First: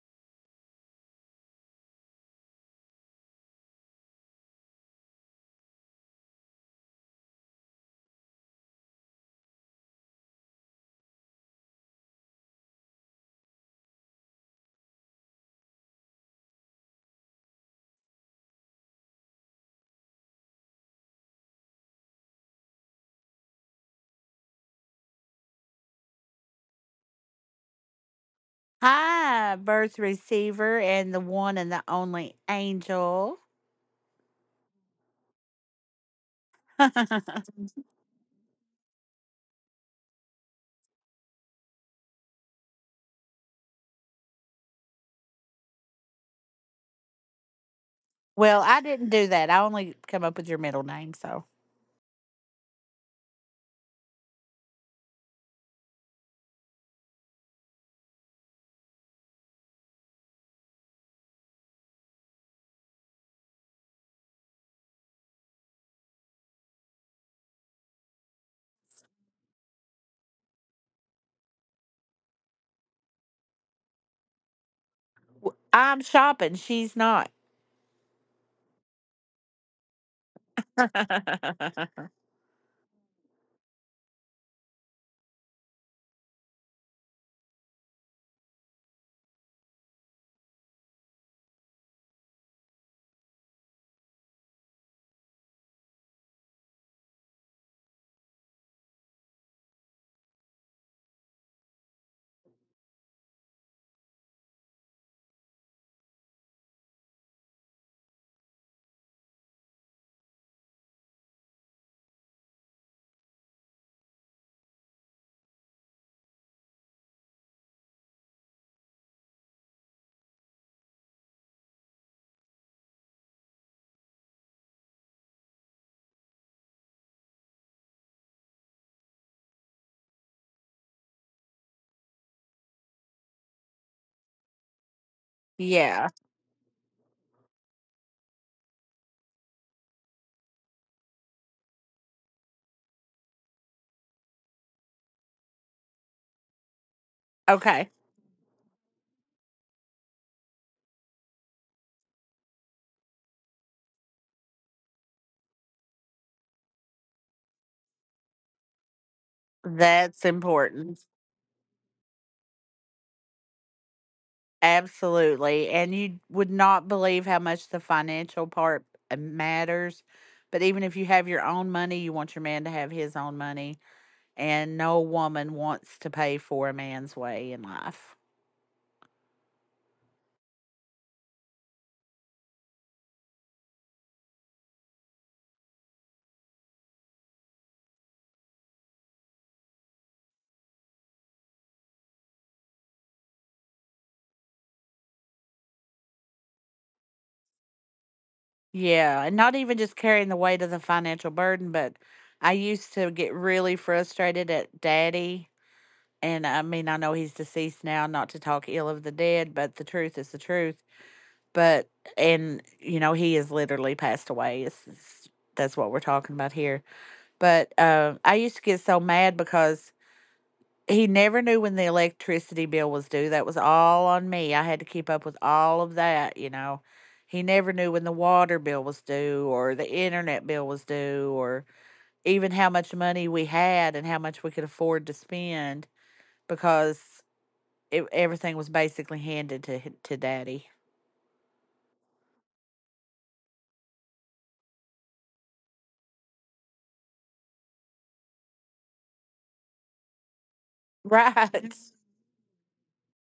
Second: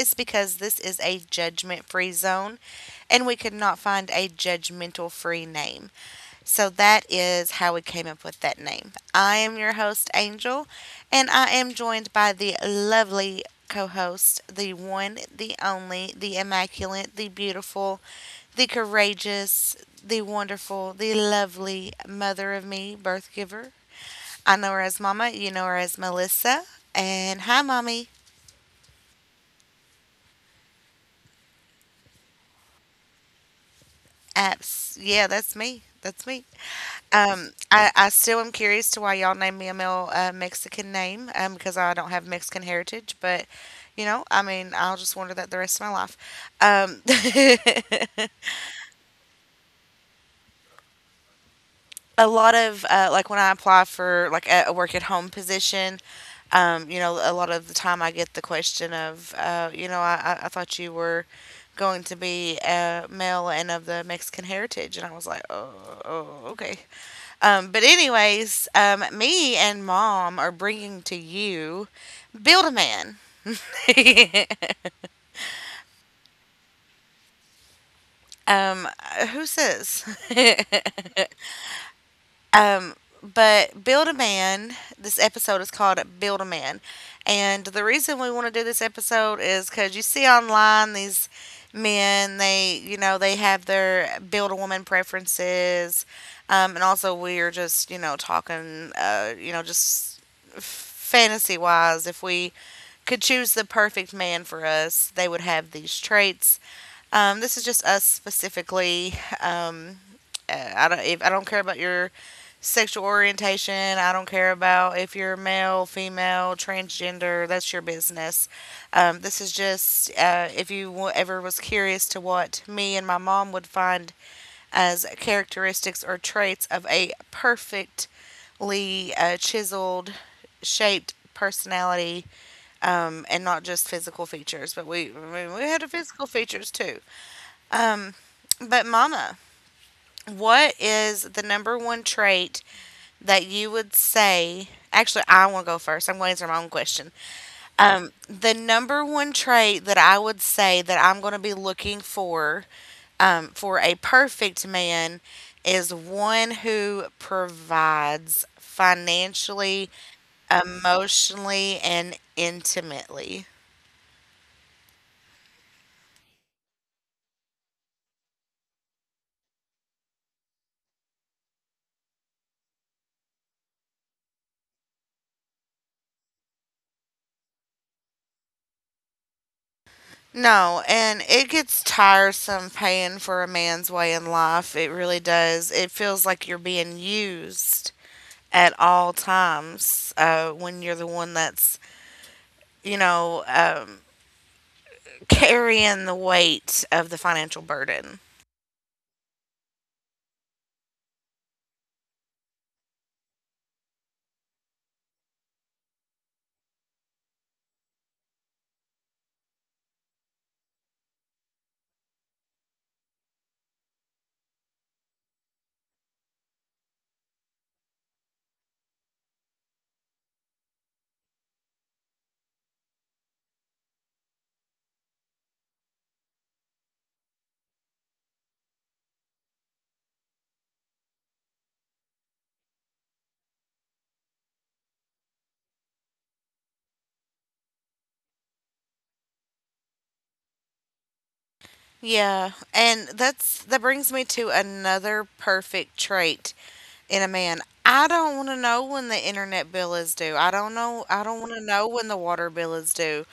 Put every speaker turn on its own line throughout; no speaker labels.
it's because this is a judgment free zone and we could not find a judgmental free name. So that is how we came up with that name. I am your host, Angel, and I am joined by the lovely co host, the one, the only, the immaculate, the beautiful, the courageous, the wonderful, the lovely mother of me, birth giver. I know her as Mama. You know her as Melissa. And hi, Mommy.
Hi, birth receiver and the one and the only angel.
Yeah, that's me. That's me. I still am curious to why y'all named me a male Mexican name because I don't have Mexican heritage. But, I mean, I'll just wonder that the rest of my life. Um,
Well, I didn't do that. I only come up with your middle name, so
a lot of like when I apply for like a work at home position, you know, a lot of the time I get the question of, you know, I thought you were going to be male and of the Mexican heritage, and I was like, oh, oh okay. But anyways, me and mom are bringing to you Build a Man.
I'm shopping. She's not.
um, who says? Um, but Build a Man, this episode is called Build a Man. And the reason we want to do this episode is because you see online these men, they, you know, they have their build a woman preferences. And also we are just, you know, talking, you know, just fantasy wise, if we could choose the perfect man for us, they would have these traits. This is just us specifically. Um, I don't. If, I don't care about your sexual orientation. I don't care about if you're male, female, transgender. That's your business. This is just if you ever was curious to what me and my mom would find as characteristics or traits of a perfectly chiseled, shaped personality and not just physical features but we had
Yeah.
physical features too. But mama, what is the number one trait that you would say? Actually, I want to go first. I'm going to answer my own question.
Okay.
The number one trait that I would say that I'm going to be looking for a perfect man is one who provides financially,
That's important.
emotionally, and intimately.
Absolutely. And you would not believe how much the financial part matters. But even if you have your own money, you want your man to have his own money. And no woman wants to pay for a man's way in life.
No, and it gets tiresome paying for a man's way in life. It really does. It feels like you're being used at all times when you're the one that's, you know, um, carrying the weight of the financial burden.
Yeah, and not even just carrying the weight of the financial burden, but I used to get really frustrated at daddy. And I mean, I know he's deceased now, not to talk ill of the dead, but the truth is the truth. But, and, you know, he has literally passed away. That's what we're talking about here. But I used to get so mad because he never knew when the electricity bill was due. That was all on me. I had to keep up with all of that, you know. He never knew when the water bill was due or the internet bill was due or even how much money we had and how much we could afford to spend because everything was basically handed to to daddy.
Yeah, and that brings me to another perfect trait in a man. I don't want to know when the internet bill is due. I don't know. I don't want to
Right.
know when the water bill is due.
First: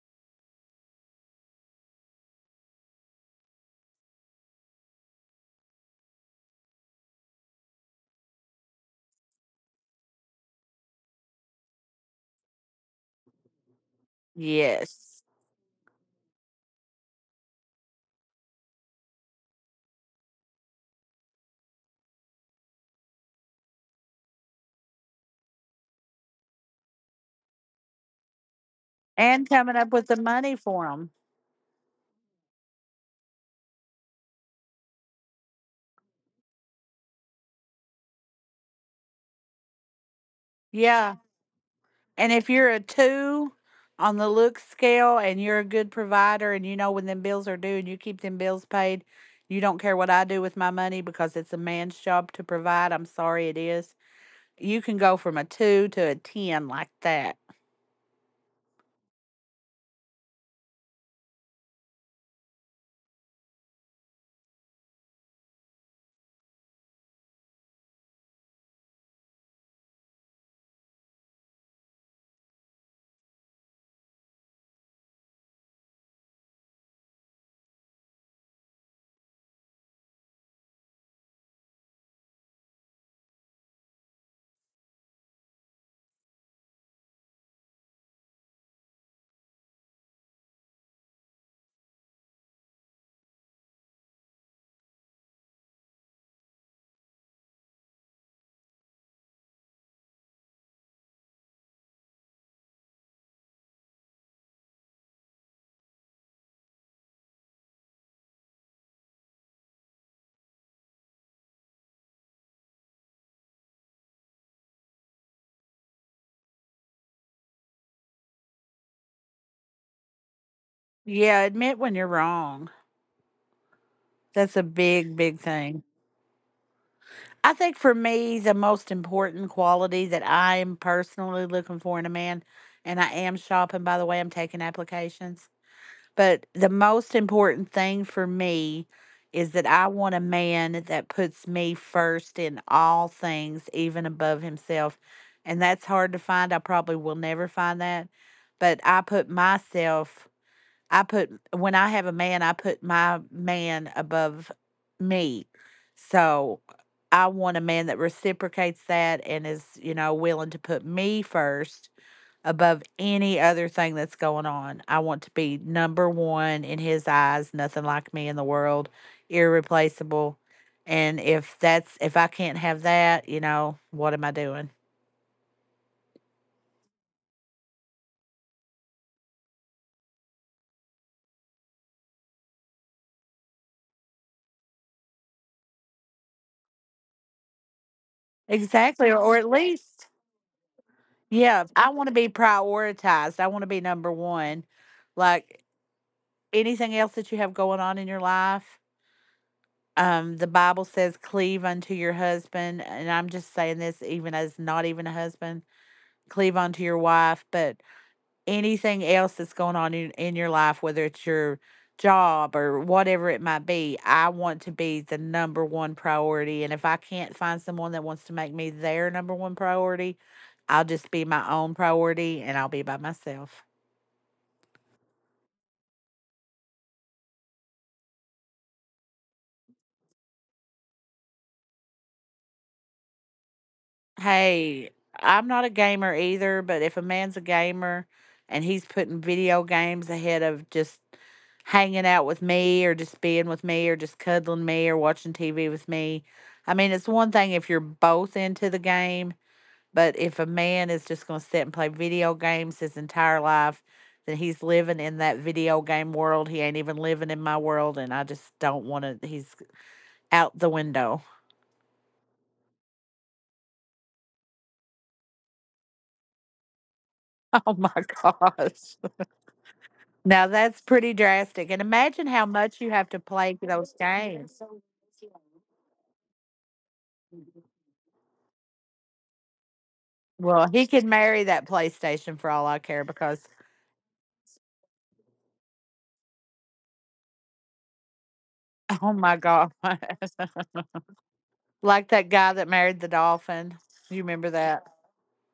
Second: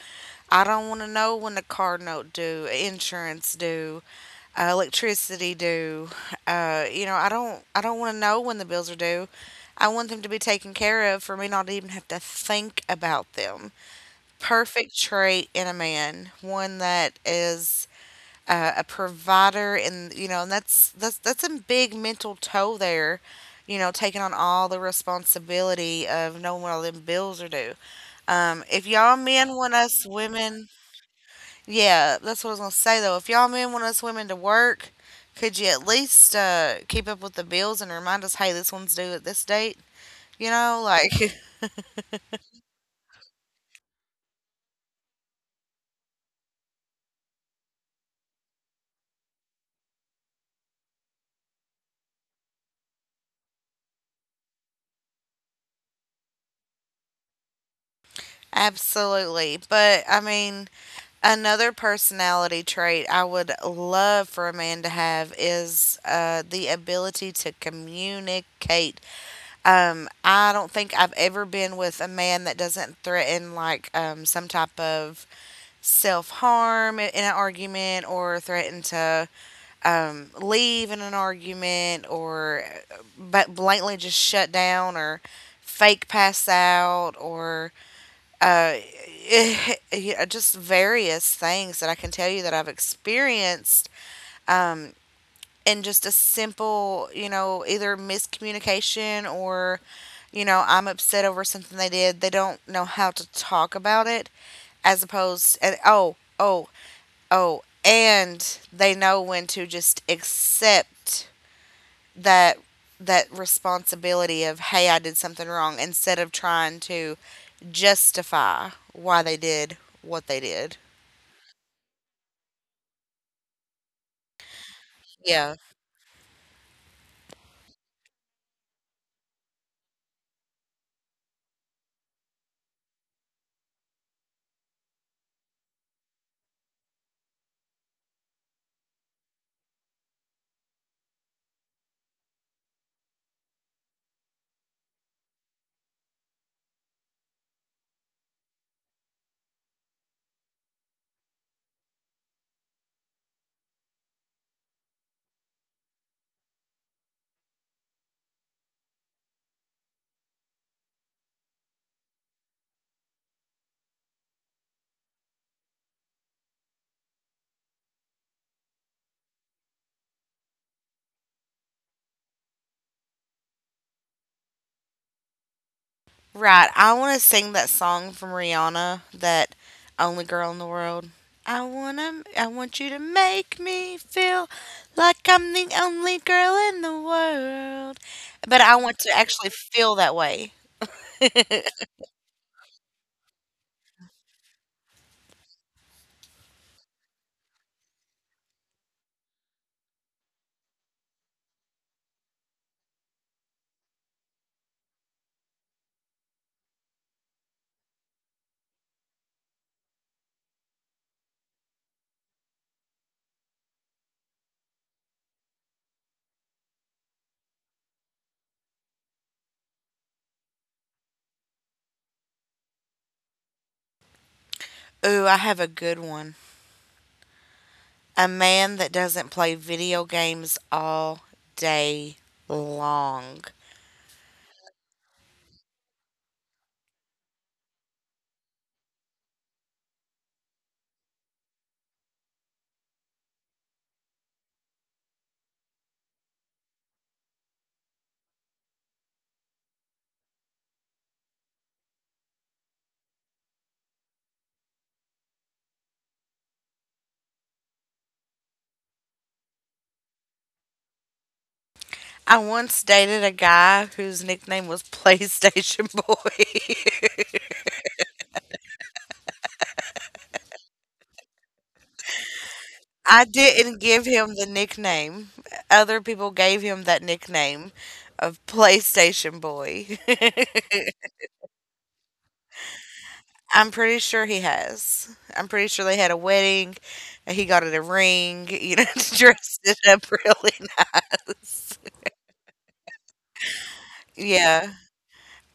I don't want to know when the car note due, insurance due, electricity due. You know, I don't. I don't want to know when the bills are due. I want them to be taken care of for me not to even have to think about them. Perfect
Yes.
trait in a man. One that is a provider, and you know, and that's a big mental toll there, you know, taking on all the responsibility of knowing when all them bills are due. If y'all
And
men want
coming up
us
with the money
women,
for him.
yeah, that's what I was gonna say, though, if y'all men want us women to work, could you at least keep up with the bills and remind us, hey, this one's due at this date, you know,
Yeah.
like,
And if you're a two on the look scale and you're a good provider and you know when them bills are due and you keep them bills paid, you don't care what I do with my money because it's a man's job to provide. I'm sorry it is. You can go from a two to a 10 like that.
absolutely. But I mean, another personality trait I would love for a man to have is the ability to communicate. I don't think I've ever been with a man that doesn't threaten like some type of self harm in an argument, or threaten to leave in an argument, or but blatantly just shut down or fake pass out or uh, yeah, just various things that I can tell you that I've experienced. Um, and just a simple, you know, either miscommunication or, you know, I'm upset over something they did. They don't know how to talk about it, as opposed oh, and they know when to just accept that that responsibility of hey, I did something wrong, instead of trying to justify why they did what they did.
Yeah, admit when you're wrong. That's a big, big
Yeah,
thing. I think for me, the most important quality that I am personally looking for in a man, and I am shopping, by the way, I'm taking applications. But the most important thing for me is that I want a man that puts me first in all things, even above himself. And that's hard to find. I probably will never find that. But I put myself, I put, when I have a man, I put my man above me. So I want a man that reciprocates that and is, you know, willing to put me first above any other thing that's going on. I want to be number one in his eyes, nothing like me in the world, irreplaceable. And if I can't have that, you know, what am I doing?
right. I want to sing that song from Rihanna, that "Only Girl in the World." I want you to make me feel like I'm the only girl in the world, but I want
Exactly,
to
or at
actually feel
least,
that way.
yeah, I want to be prioritized. I want to be number one. Like, anything else that you have going on in your life, the Bible says, cleave unto your husband. And I'm just saying this even as not even a husband, cleave unto your wife. But anything else that's going on in your life, whether it's your job or whatever it might be, I want to be the number one priority. And if I can't find someone that wants to make me their number one priority, I'll just be my own priority and I'll be by myself.
Ooh, I have a good one. A man that doesn't play video games all day long.
Hey, I'm not a gamer either, but if a man's a gamer and he's putting video games ahead of just hanging out with me or just being with me or just cuddling me or watching TV with me, I mean, it's one thing if you're both into the game, but if a man is just going to sit and play video games his entire life, then he's living in that video game world. He ain't even living in my world, and I just don't want to. He's out the window.
I once dated a guy whose nickname was PlayStation Boy.
Oh my gosh. Now that's pretty drastic. And imagine how much you have to
I
play
didn't
those
give him the
games.
nickname. Other people gave him that nickname of PlayStation Boy.
Well, he could marry that PlayStation for all I care, because
I'm pretty sure he has. I'm pretty sure they had a wedding and he got it a ring, you know,
oh my
dressed
God.
it up really nice.
Like that guy that married the dolphin. You remember
Yeah.
that?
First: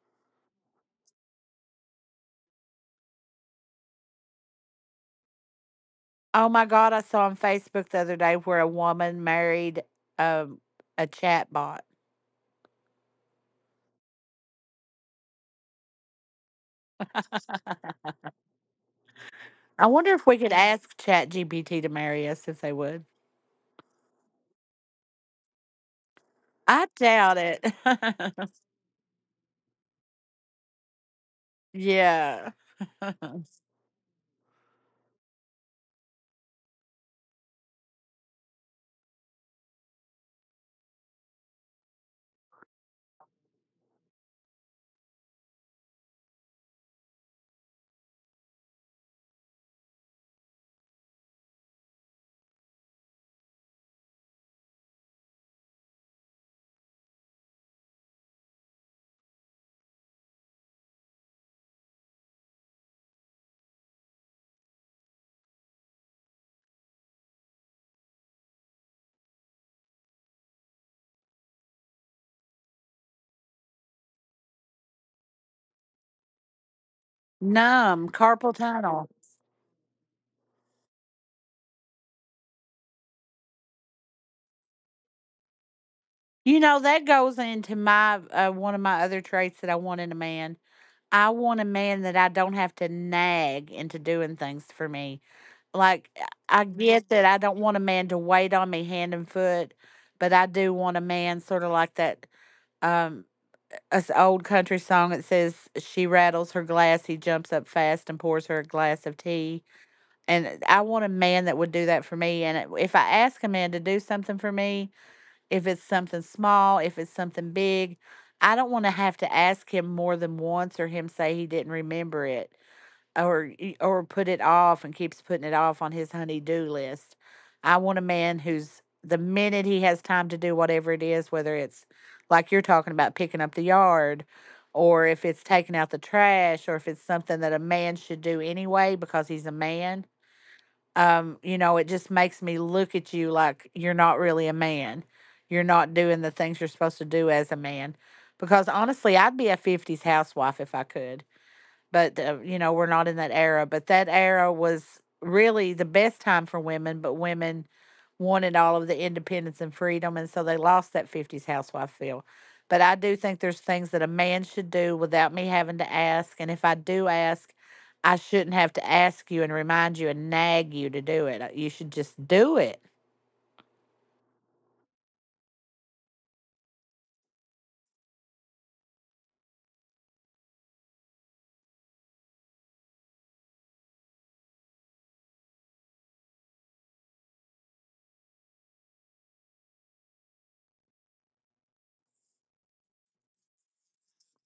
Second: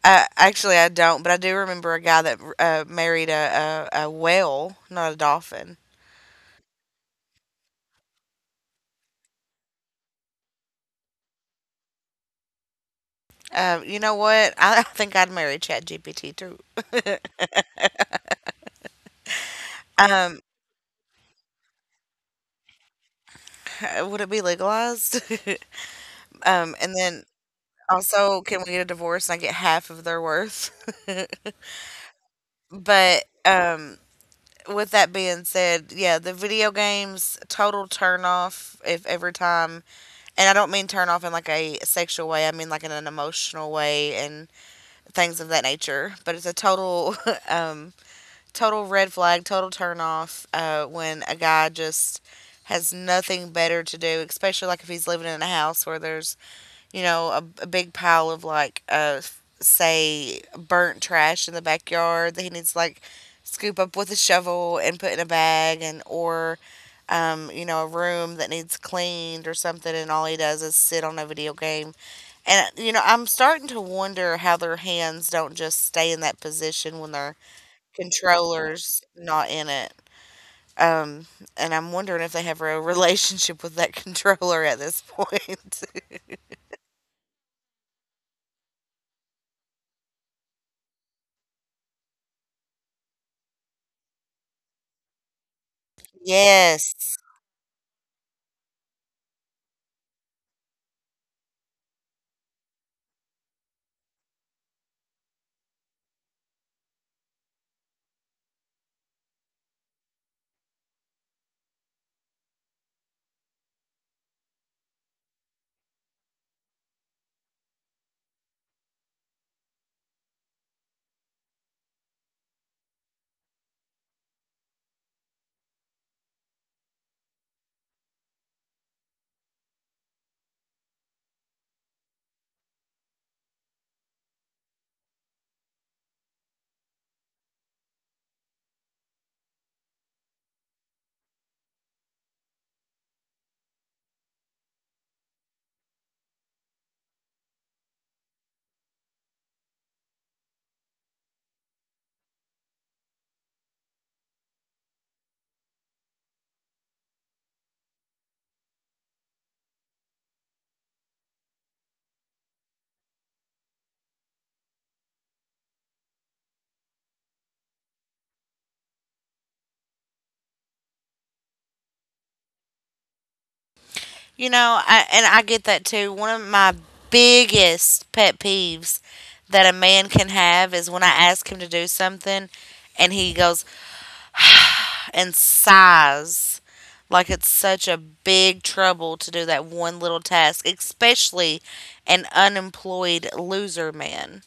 Actually, I don't, but I do remember a guy that married a whale, not a dolphin.
Oh my God. I saw on Facebook the other day where a woman married um, a chat bot.
You know what? I think I'd marry ChatGPT too.
I wonder if we
Um,
could ask ChatGPT to marry us if they would.
would it be legalized?
I
And then
doubt it.
also, can we get a divorce and I get half of their worth?
Yeah.
But with that being said, yeah, the video games total turn off. If every time, and I don't mean turn off in like a sexual way, I mean like in an emotional way, and things of that nature. But it's a total, um, total red flag, total turn off when a guy just has nothing better to do, especially like if he's living in a house where there's, you know, a big pile of like, say, burnt trash in the backyard that he needs to like scoop up with a shovel and put in a bag, and or, you know, a room that needs cleaned or something, and all he does is sit on a video game. And you know, I'm starting to wonder how their hands don't just stay in that position when their
Numb, carpal
controller's
tunnel.
not in it. Um, and I'm wondering if they have a relationship with that controller at this point.
You know, that goes into my one of my other traits that I want in a man. I want a man that I don't have to nag into doing things for me. Like, I get
Yes.
that I don't want a man to wait on me hand and foot, but I do want a man sort of like that, um, us old country song that says she rattles her glass, he jumps up fast and pours her a glass of tea. And I want a man that would do that for me. And if I ask a man to do something for me, if it's something small, if it's something big. I don't want to have to ask him more than once or him say he didn't remember it or or put it off and keeps putting it off on his honey-do list. I want a man who's, the minute he has time to do whatever it is, whether it's like you're talking about picking up the yard or if it's taking out the trash or if it's something that a man should do anyway because he's a man, you know, it just makes me look at you like you're not really a man. You're not doing the things you're supposed to do as a man. Because honestly, I'd be a 50s housewife if I could, but you know, we're not in that era, but that era was really the best time for women. But women wanted all of the independence and freedom, and so they lost that 50s housewife feel. But I do think there's things that a man should do without me having to ask, and if I do ask, I shouldn't have to ask you and remind you and nag you to do it. You should just do it.
You know, and I get that too. One of my biggest pet peeves that a man can have is when I ask him to do something and he goes and sighs like it's such a big trouble to do that one little task, especially an unemployed loser man.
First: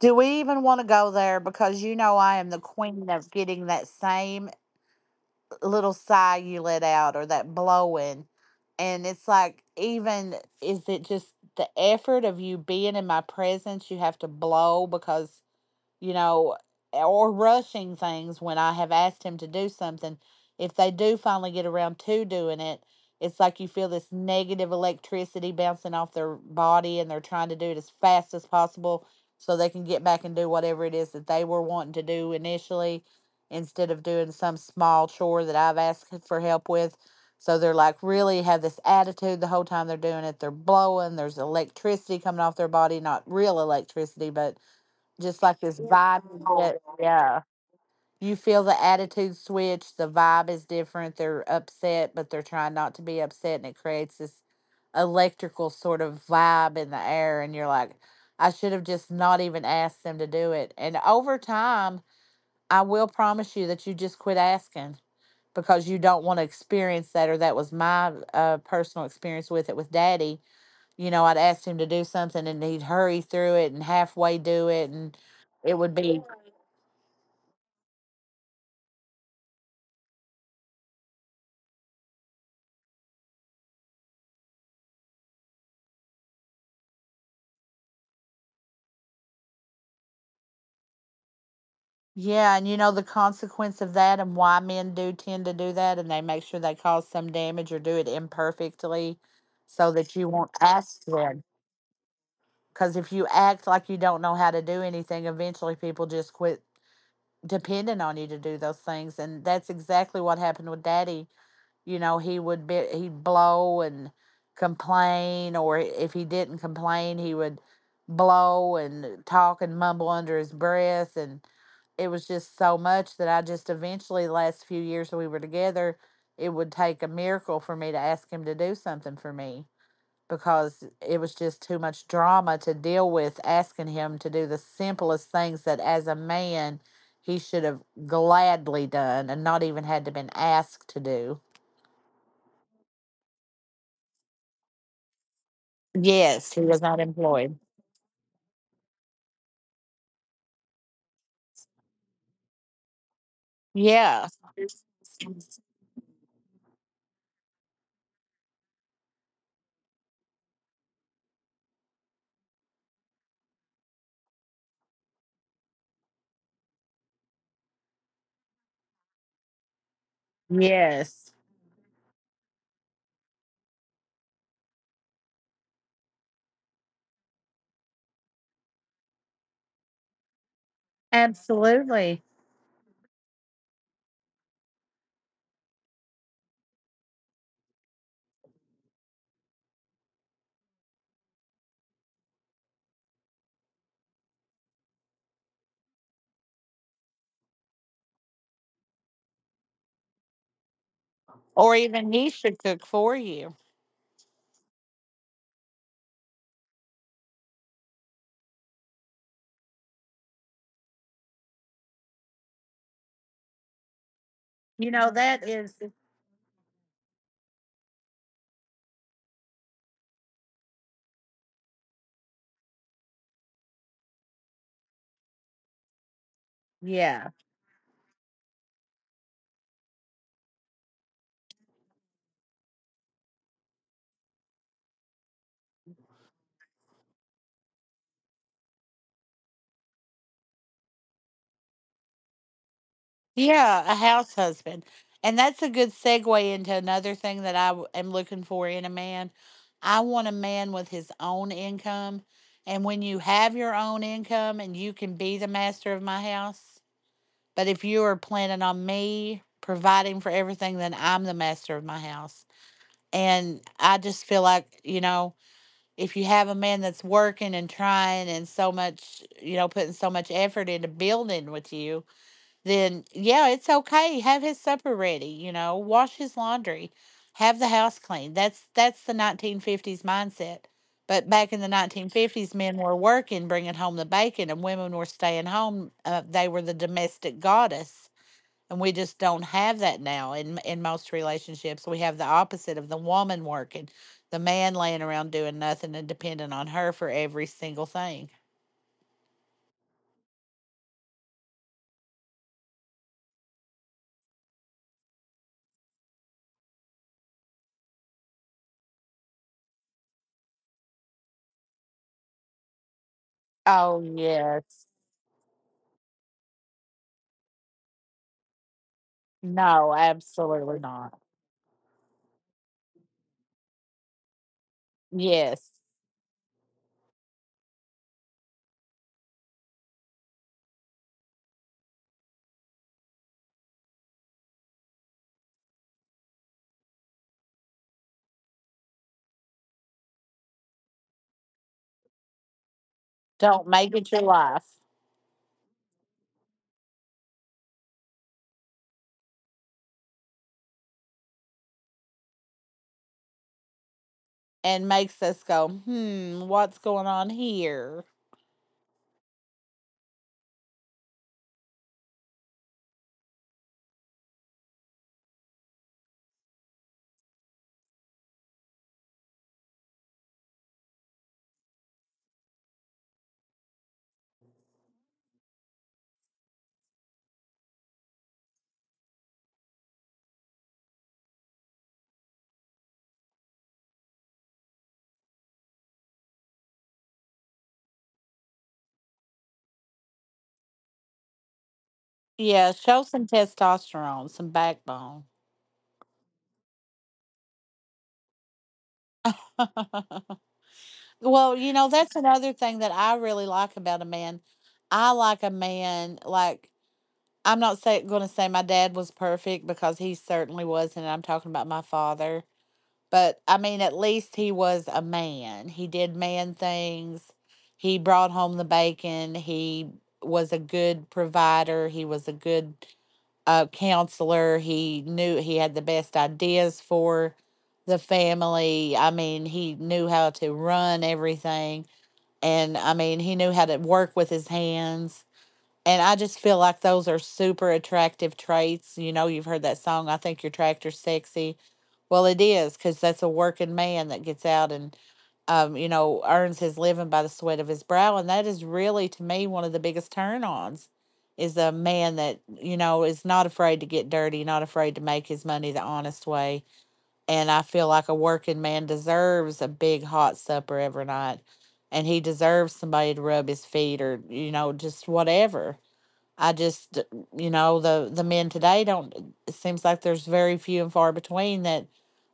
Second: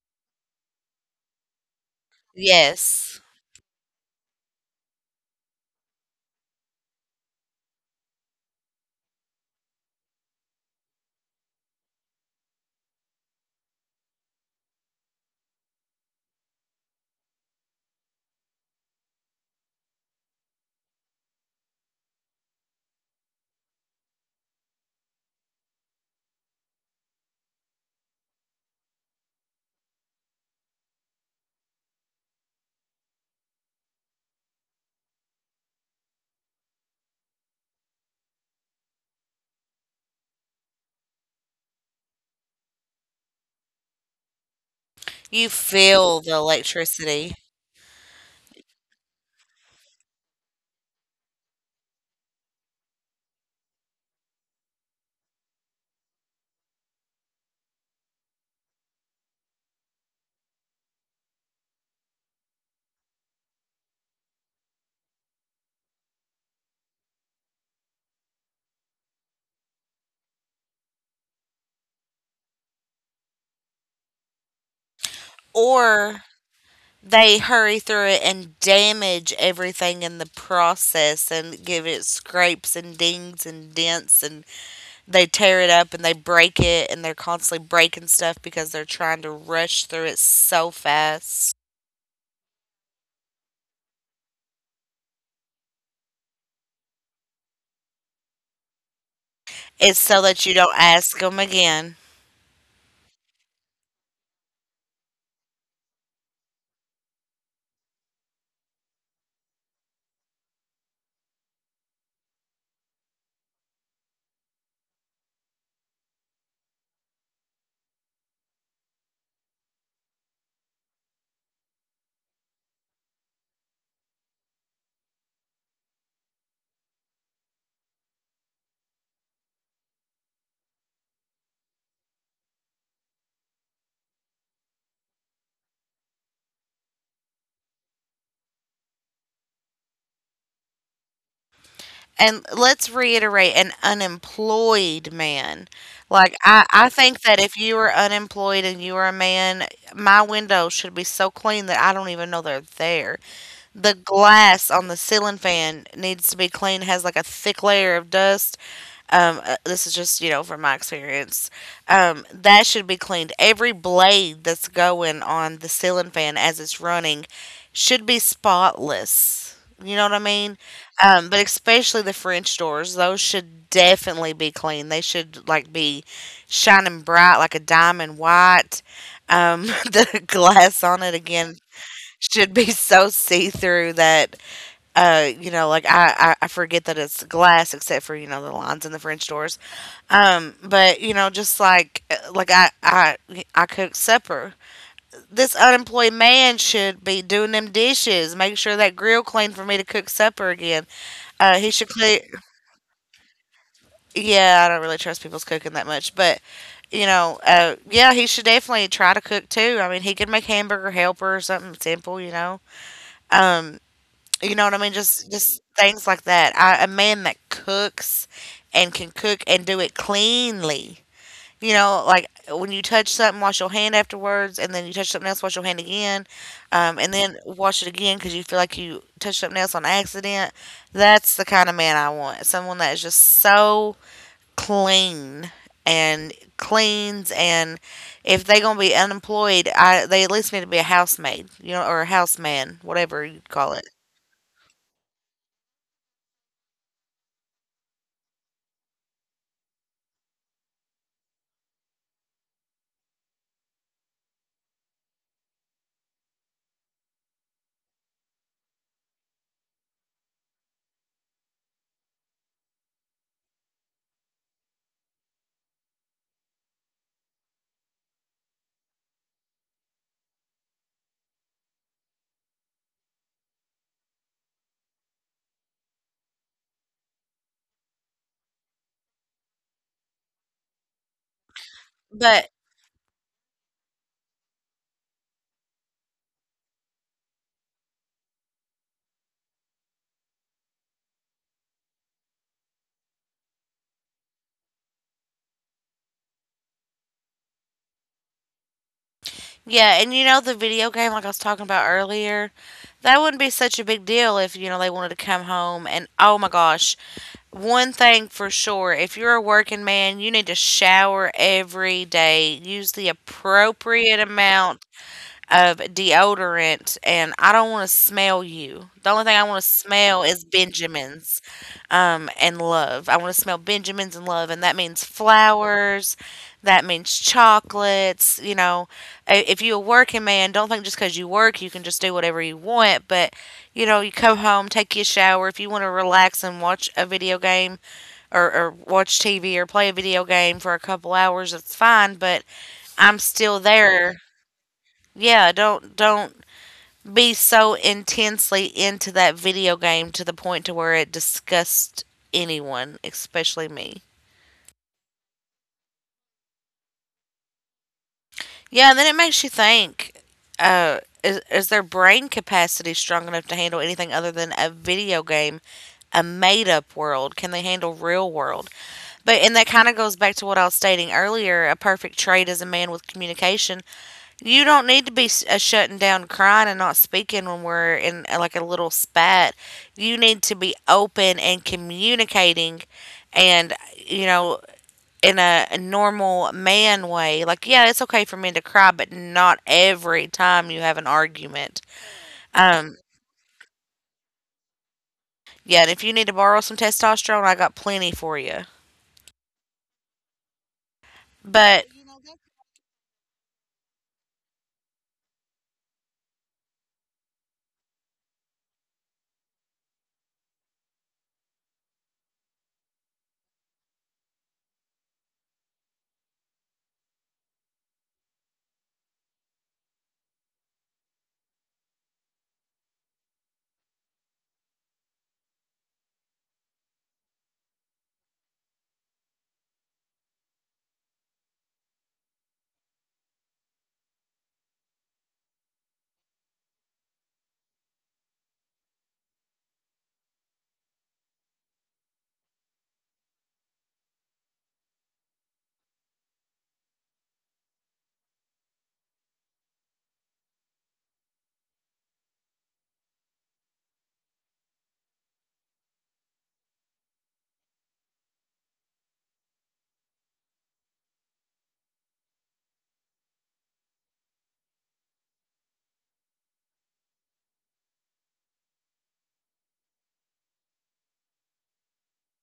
Do we even want to go there? Because you know I am the queen
Yes.
of getting that same little sigh you let out or that blowing. And it's like, even, is it just the effort of you being in my presence? You have to blow because, you know, or rushing things when I have asked him to do something. If they do finally get around to doing it, it's like you feel this negative electricity bouncing off their body and they're trying to do it as fast as possible so they can get back and do whatever it is that they were wanting to do initially instead of doing some small chore that I've asked for help with. So they're like, really have this attitude the whole time they're doing it. They're blowing, there's electricity coming off their body, not real electricity, but just
You
like this.
feel
Yeah. Vibe.
the electricity.
Yeah. You feel the attitude switch. The vibe is different. They're upset, but they're trying not to be upset. And it creates this electrical sort of vibe in the air. And you're like, I should have just not even asked them to do it. And over time, I will promise you that you just quit asking because you don't want to experience that. Or that was my personal experience with it with daddy. You know, I'd asked him to do something and he'd hurry through it and halfway do it. And it would
Or
be
they hurry through it and damage everything in the process and give it scrapes and dings and dents, and they tear it up and they break it, and they're constantly breaking stuff because they're trying to rush through it so fast.
yeah, and you know the consequence of that and why men do tend to do that, and they make sure they cause some damage or do it imperfectly so
It's
that
so
you
that you
won't
don't
ask
ask them
them.
again.
Because if you act like you don't know how to do anything, eventually people just quit depending on you to do those things. And that's exactly what happened with Daddy. You know, he would be, he'd blow and complain, or if he didn't complain he would blow and talk and mumble under his breath, and it was just so much that I just eventually, the last few years that we were together, it would take a miracle for me to ask him to do something for me because it was just too much drama to deal with asking him to do the simplest things that as a man he should have gladly done and not even had to been asked to do.
And let's reiterate, an unemployed man. Like
Yes, he was
I
not
think that if
employed.
you are unemployed and you are a man, my window should be so clean that I don't even know they're there. The
Yeah.
glass on the ceiling fan needs to be cleaned, has like a thick layer of dust. This is just, you know, from my experience. That should be cleaned. Every blade that's going on the ceiling fan as it's running should be spotless. You know what I mean?
Yes,
But especially the French doors, those should definitely be clean. They should like be shining bright like a diamond white. The glass on it again
absolutely.
should be so see through that you know, like I forget that it's glass except for, you know, the lines in the French doors, but you know, just like I cook supper, this unemployed man should be doing them dishes, making sure that grill clean for me to cook supper again. He
Or
should
even
clean.
he should cook for you.
Yeah, I don't really trust people's cooking that much, but you know, yeah, he should definitely try to cook too. I mean, he could make hamburger helper or something simple, you know. Um, You know what I mean?
You know,
Just
that
just
is,
things like that. A man that cooks and can cook and do it cleanly. You know, like when you touch something, wash your hand afterwards, and then you touch something else, wash your hand again, and
yeah.
then wash it again because you feel like you touched something else on accident. That's the kind of man I want. Someone that is just so clean and cleans, and if they gonna be unemployed, I they at least need to be a housemaid, you know, or a houseman, whatever you call it.
Yeah, a house husband. And that's a good segue into another thing that I am looking for in a man. I want a man with his own income. And when you have your own income and you can be the master of my house, but if you are planning on me providing for everything, then I'm the master of my house. And I just feel like, if you have a man that's working and trying and so much, putting so much effort into building with you, then yeah, it's okay. Have his supper ready, wash his laundry, have the house clean. That's the 1950s mindset. But back in the
But
1950s, men were working, bringing home the bacon, and women were staying home. They were the domestic goddess, and we just don't have that now. In most relationships, we have the opposite: of the woman working, the man laying around doing nothing and depending on her for every single thing.
Yeah, and the video game like I was talking about earlier, that wouldn't be such a big deal if, you know, they wanted to come home. And oh my gosh, one thing for sure, if you're a working man, you need to shower every day. Use the
Oh
appropriate amount
yes.
of deodorant, and I don't want to smell you. The only thing I want to
No,
smell is
absolutely not.
Benjamin's and love. I want to smell Benjamin's and love, and that means
Yes.
flowers. That means chocolates. If you're a working man, don't think just because you work, you can just do whatever you want. But, you know, you come home, take your shower. If you want to relax and watch a video game or watch TV or play a video game for a couple hours, it's fine. But I'm still
Don't make
there.
it your life.
Yeah, don't be so intensely into that video game to the point to where it disgusts anyone, especially me.
And makes us go, hmm, what's going on here?
Yeah, and then it makes you think. Is their brain capacity strong enough to handle anything other than a video game, a made up world? Can they handle real world? But and That kind of goes back to what I was stating earlier. A perfect trait is a man with communication. You don't need to be shutting down, crying, and not speaking when we're in like a little spat. You need to be open and communicating, and in a normal man way. Like, yeah, it's okay for men to cry, but not every time you have an argument.
Yeah,
Um,
show some testosterone, some backbone.
yeah, and if you need to borrow some testosterone, I got plenty for you.
Well, you
But
know, that's another thing that I really like about a man. I like a man like, I'm not going to say my dad was perfect, because he certainly wasn't. I'm talking about my father. But I mean, at least he was a man. He did man things. He brought home the bacon. He was a good provider. He was a good counselor. He knew, he had the best ideas for the family. I mean, he knew how to run everything. And I mean, he knew how to work with his hands, and I just feel like those are super attractive traits. You know, you've heard that song, I think your tractor's sexy. Well, it is, because that's a working man that gets out and, you know, earns his living by the sweat of his brow. And that is really, to me, one of the biggest turn ons is a man that, you know, is not afraid to get dirty, not afraid to make his money the honest way. And I feel like a working man deserves a big hot supper every night. And he deserves somebody to rub his feet, or, you know, just whatever. I just, you know, the men today don't. It seems like there's very few and far between that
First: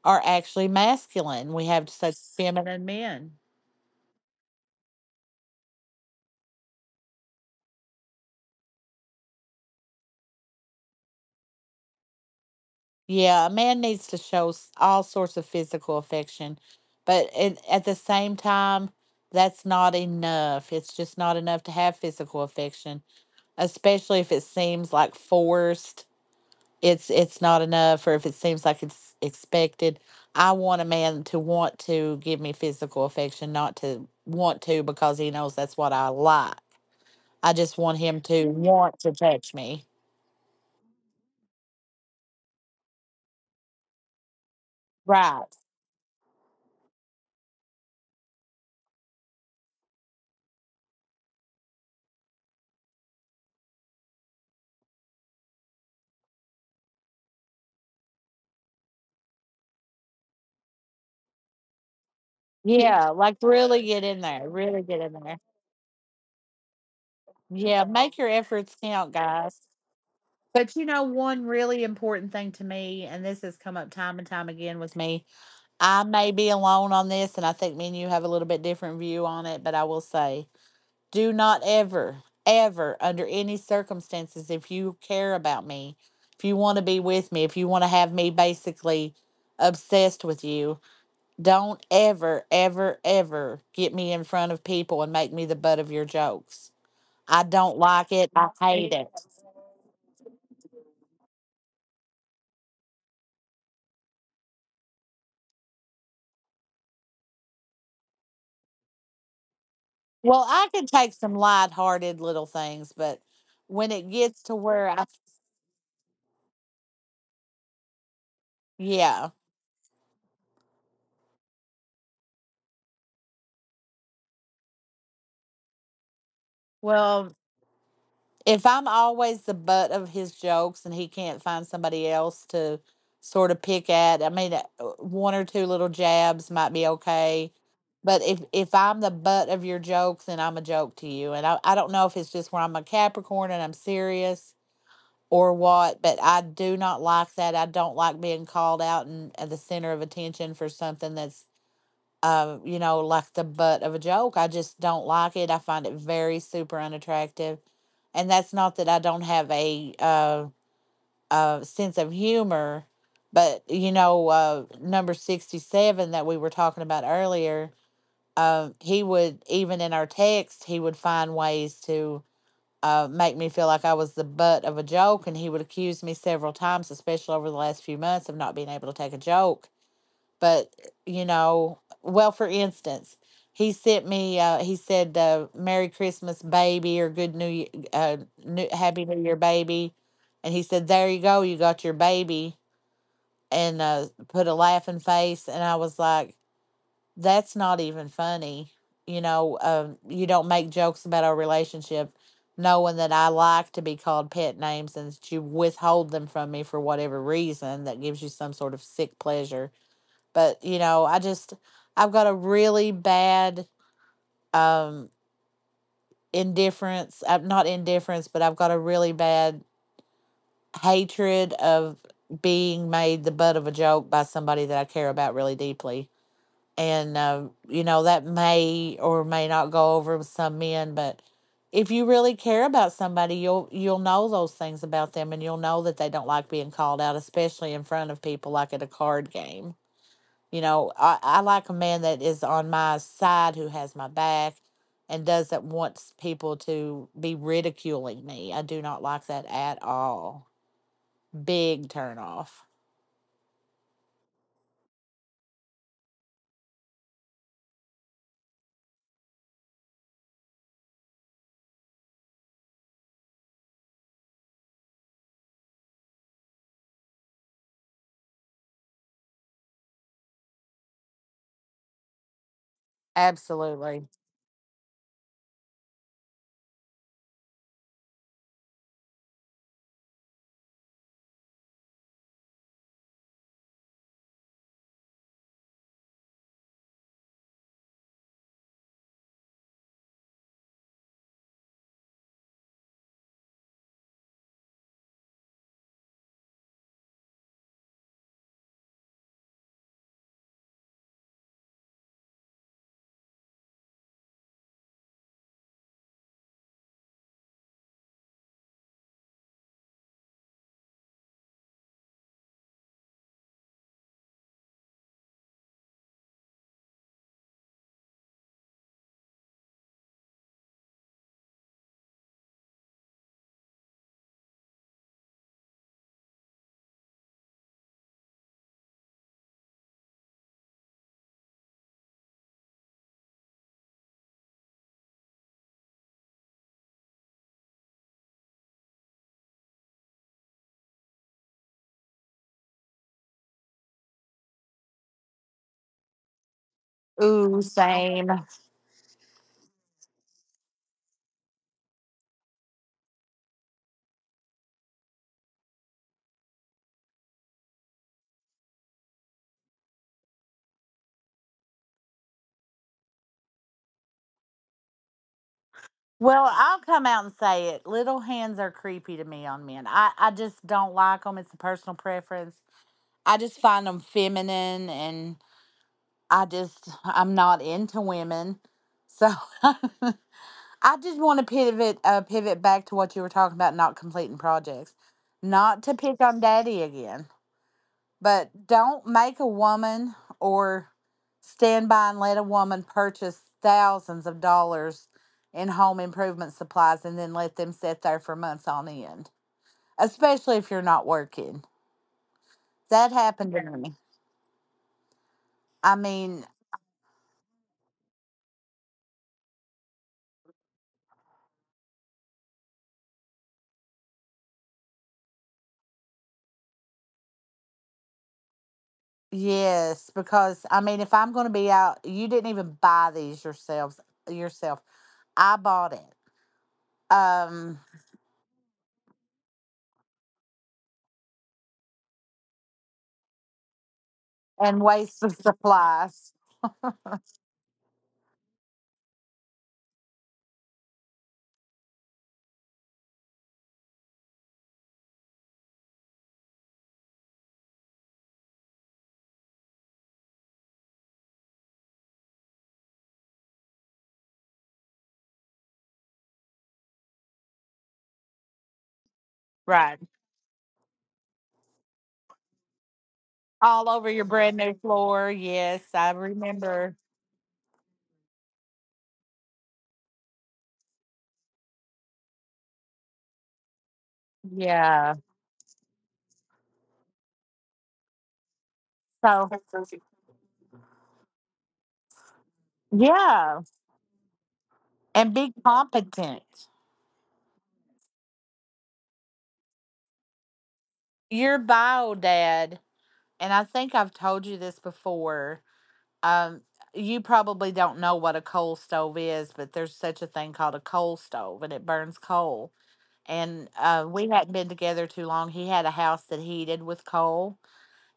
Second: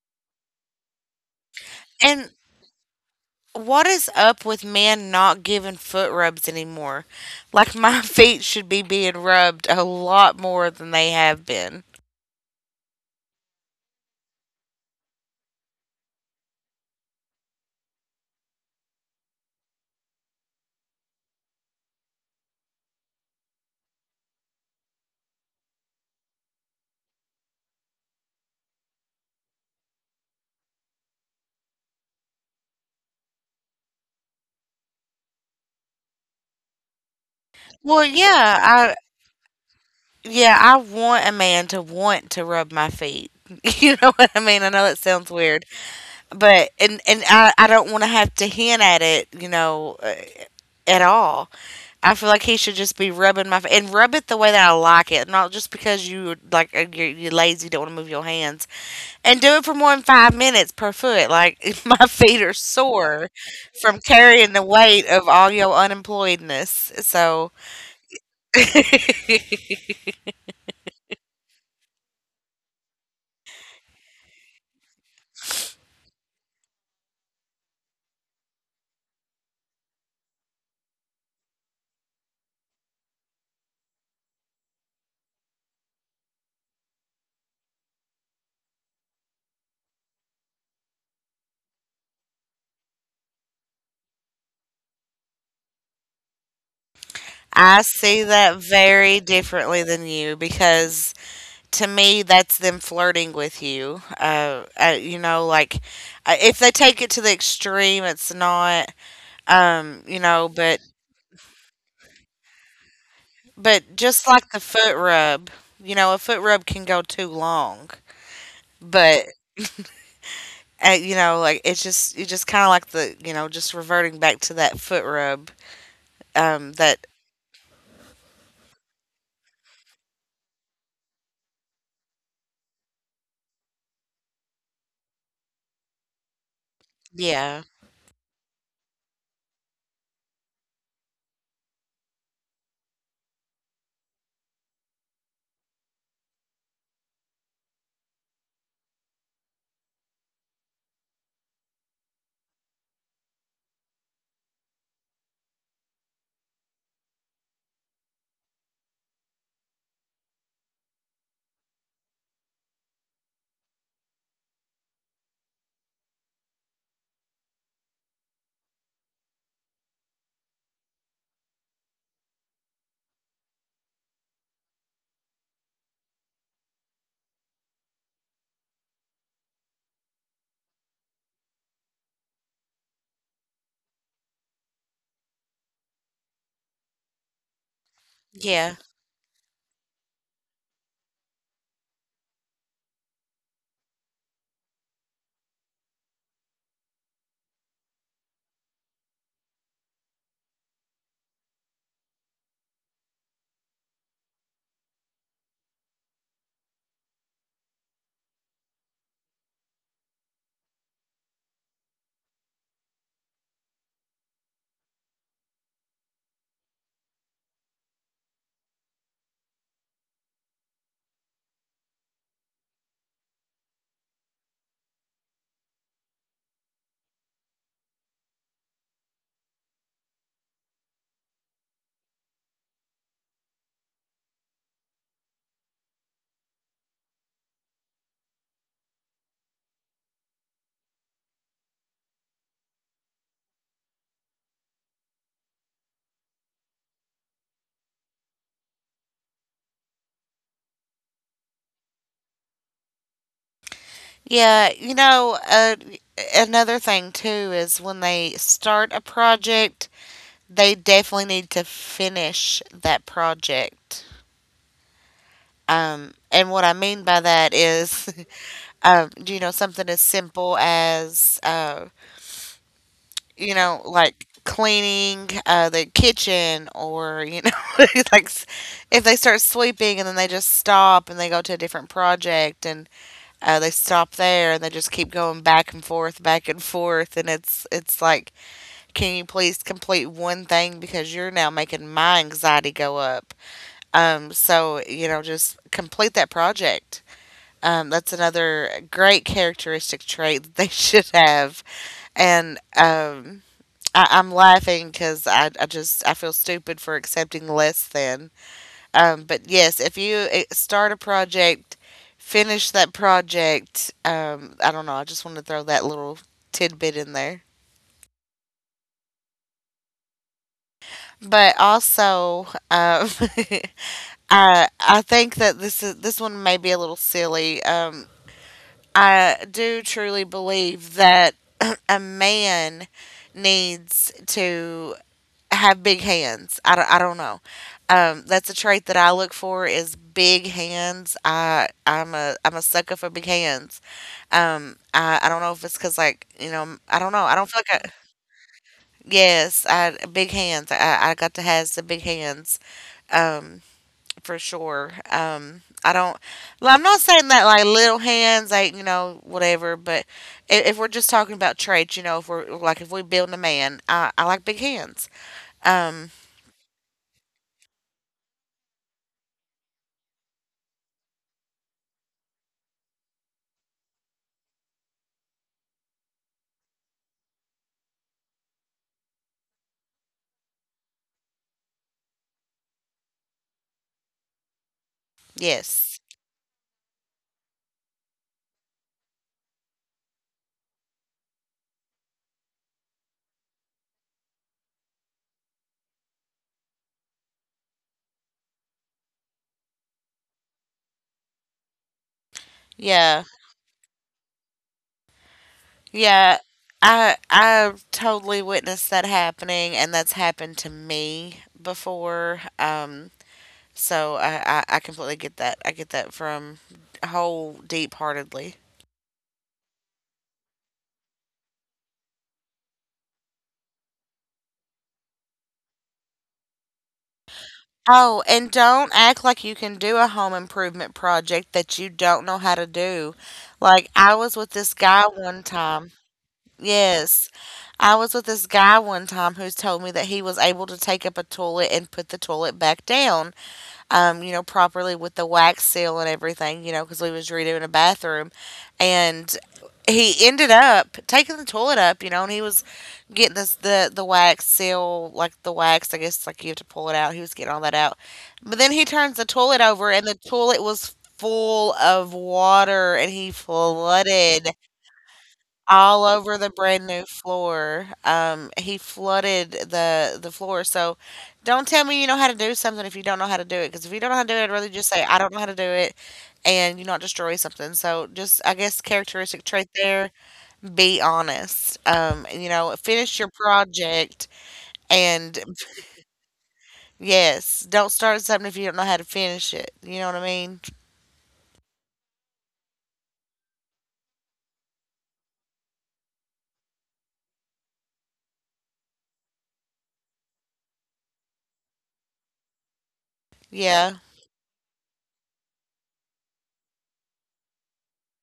are actually masculine. We have such
and
feminine men.
What is up with men not giving foot rubs anymore? Like my feet should be being rubbed a lot more than they have been.
Yeah, a man needs to show all sorts of physical affection, but it, at the same time, that's not enough. It's just not enough to have physical affection, especially if it seems like forced. It's not enough, or if it seems like it's expected. I want a man to want to give me physical affection, not to want to because he knows that's what I like. I just want
Well,
him to
I
want to touch me.
yeah, I want a man to want to rub my feet. You know what I mean? I know it sounds
Right.
weird, but and I don't want to have to hint at it, you know, at all. I feel like he should just be rubbing my feet and rub it the way that I like it, not just because you're lazy, don't want to move your hands. And do it for more than 5 minutes per foot, like, my feet are
Yeah,
sore
like really
from
get in there,
carrying the
really get
weight
in
of
there.
all your unemployedness, so
Yeah, make your efforts count, guys. But you know, one really important thing to me, and this has come up time and time again with me, I may be alone on this, and I think me and you have a little bit different view on it, but I will say, do not ever, ever, under any circumstances, if you care about me, if you want to be with me, if you want to have me basically obsessed with you, don't ever, ever, ever get me in front of people and make me the butt of your jokes. I don't
I
like
see
it. I
that
hate it.
very differently than you because to me, that's them flirting with you, if they take it to the extreme, it's not, you
Well,
know,
I
but
can take some lighthearted little things, but when
but
it
just
gets to
like the
where
foot
I,
rub, a foot rub can go too long, but.
yeah,
And, you know, like It's just you just kind of like the just reverting back to that foot rub. That
well, if I'm always the butt of his jokes and he can't find somebody else to sort of pick at, I mean, one or two little jabs might be okay.
Yeah,
But if I'm the butt of your jokes, then I'm a joke to you. And I don't know if it's just where I'm a Capricorn and I'm serious, or what, but I do not like that. I don't like being called out and at the center of attention for something that's you know, like the butt of a joke. I just don't like it. I find it very super unattractive. And that's not that I don't have a sense of humor, but you know, number 67 that we were talking about earlier, he would, even in our text, he would find ways to make me feel like I was the butt of a joke. And he would accuse me several times, especially over the last few months, of not being able to take a joke. But you know, well, for instance, he sent me he said, merry christmas baby, or good new year, uh,
yeah,
happy new year baby. And he said, there you go, you got your baby. And put a laughing face, and I was like, that's not even funny. You know, you don't make jokes about our relationship, knowing that I like to be called pet names and that you withhold them from me for whatever reason that gives you some sort of sick pleasure. But you know, I just, I've got a really bad, um indifference. I'm not indifference, but I've got a really bad hatred of being made the butt of a joke by somebody that I care about really deeply. And you know, that may or may not go over with some men, but if you really care about somebody, you'll know those things about them, and you'll know that they don't like being called out, especially in front of people, like at a card game. You know, I like a man that is on my side, who has my back, and doesn't want people to be ridiculing me. I do not like that at all. Big turn off.
yeah. Another thing too is when they start a project, they definitely need to finish that project. And what I mean by that is, something as simple as
Absolutely.
like cleaning the kitchen orit's like if they start sweeping and then they just stop and they go to a different project and they stop there and they just keep going back and forth, back and forth. And it's like, can you please complete one thing because you're now making my anxiety go up. So, you know, just complete that project. That's another great characteristic trait that they should have. And, I'm laughing because I feel stupid for accepting less than. But yes, if you start a project, finish that project. I don't know. I just want to throw that little tidbit in there. But alsoI think that this one may be a little silly. I do truly believe that a man needs to have big hands. I don't know. That's a trait that I look for is big hands. I'm a sucker for big hands. I don't know if it's cause like I don't know. I don't feel
Ooh,
like I,
same.
yes, I big hands. I got to have the big hands. Um, for sure. I don't. Well, I'm not saying that like little hands, like you know whatever. But if we're just talking about traits, you know, if we build a man, I like big hands. Um,
Well, I'll come out and say it. Little hands are creepy to me on men. I just don't like them. It's a personal preference. I just find them feminine, and I just, I'm not into women. So I just want to pivot, pivot back to what you were talking about, not completing projects. Not to
yes.
pick on daddy again, but don't make a woman, or stand by and let a woman purchase thousands of dollars in home improvement supplies and then let them sit there for months on end, especially if you're not working. That
Yeah.
happened to, yeah, me. I
Yeah.
mean,
I totally witnessed that happening and that's happened to me before. So I completely get that. I get that from whole deep heartedly.
yes, because I mean, if I'm going to be out, you didn't even buy these yourselves yourself. I bought it. Um
Oh, and don't act like you can do a home improvement project that you don't know how to do. Like, I was with this
and
guy
waste
one
of
time.
supplies.
Yes. I was with this guy one time who's told me that he was able to take up a toilet and put the toilet back down. You know, properly with the wax seal and everything, you know, because we was redoing a bathroom, and he ended up taking the toilet up, you know, and he was getting this the wax seal, like the wax, I guess, like you have to pull it out. He was getting all that out, but then he turns the toilet over,
Right.
and the toilet was full of water, and he
All over your
flooded
brand new floor. Yes,
all
I
over the brand
remember.
new floor. He flooded the floor. So don't tell me you know how to do something if you don't know how to do it. Because if you don't know how to do it, I'd rather just say I
Yeah.
don't know how to do it, and you not destroy something. So just I guess characteristic
So,
trait there. Be honest. Finish your
yeah.
project. And
And be competent.
yes, don't start something if you don't know how to finish it. You know what I mean?
Your bio dad, and I think I've told you this before. Um, you probably don't know what a coal stove is, but there's such a thing called a coal stove, and it burns coal. And
Yeah.
we hadn't been together too long. He had a house that heated with coal,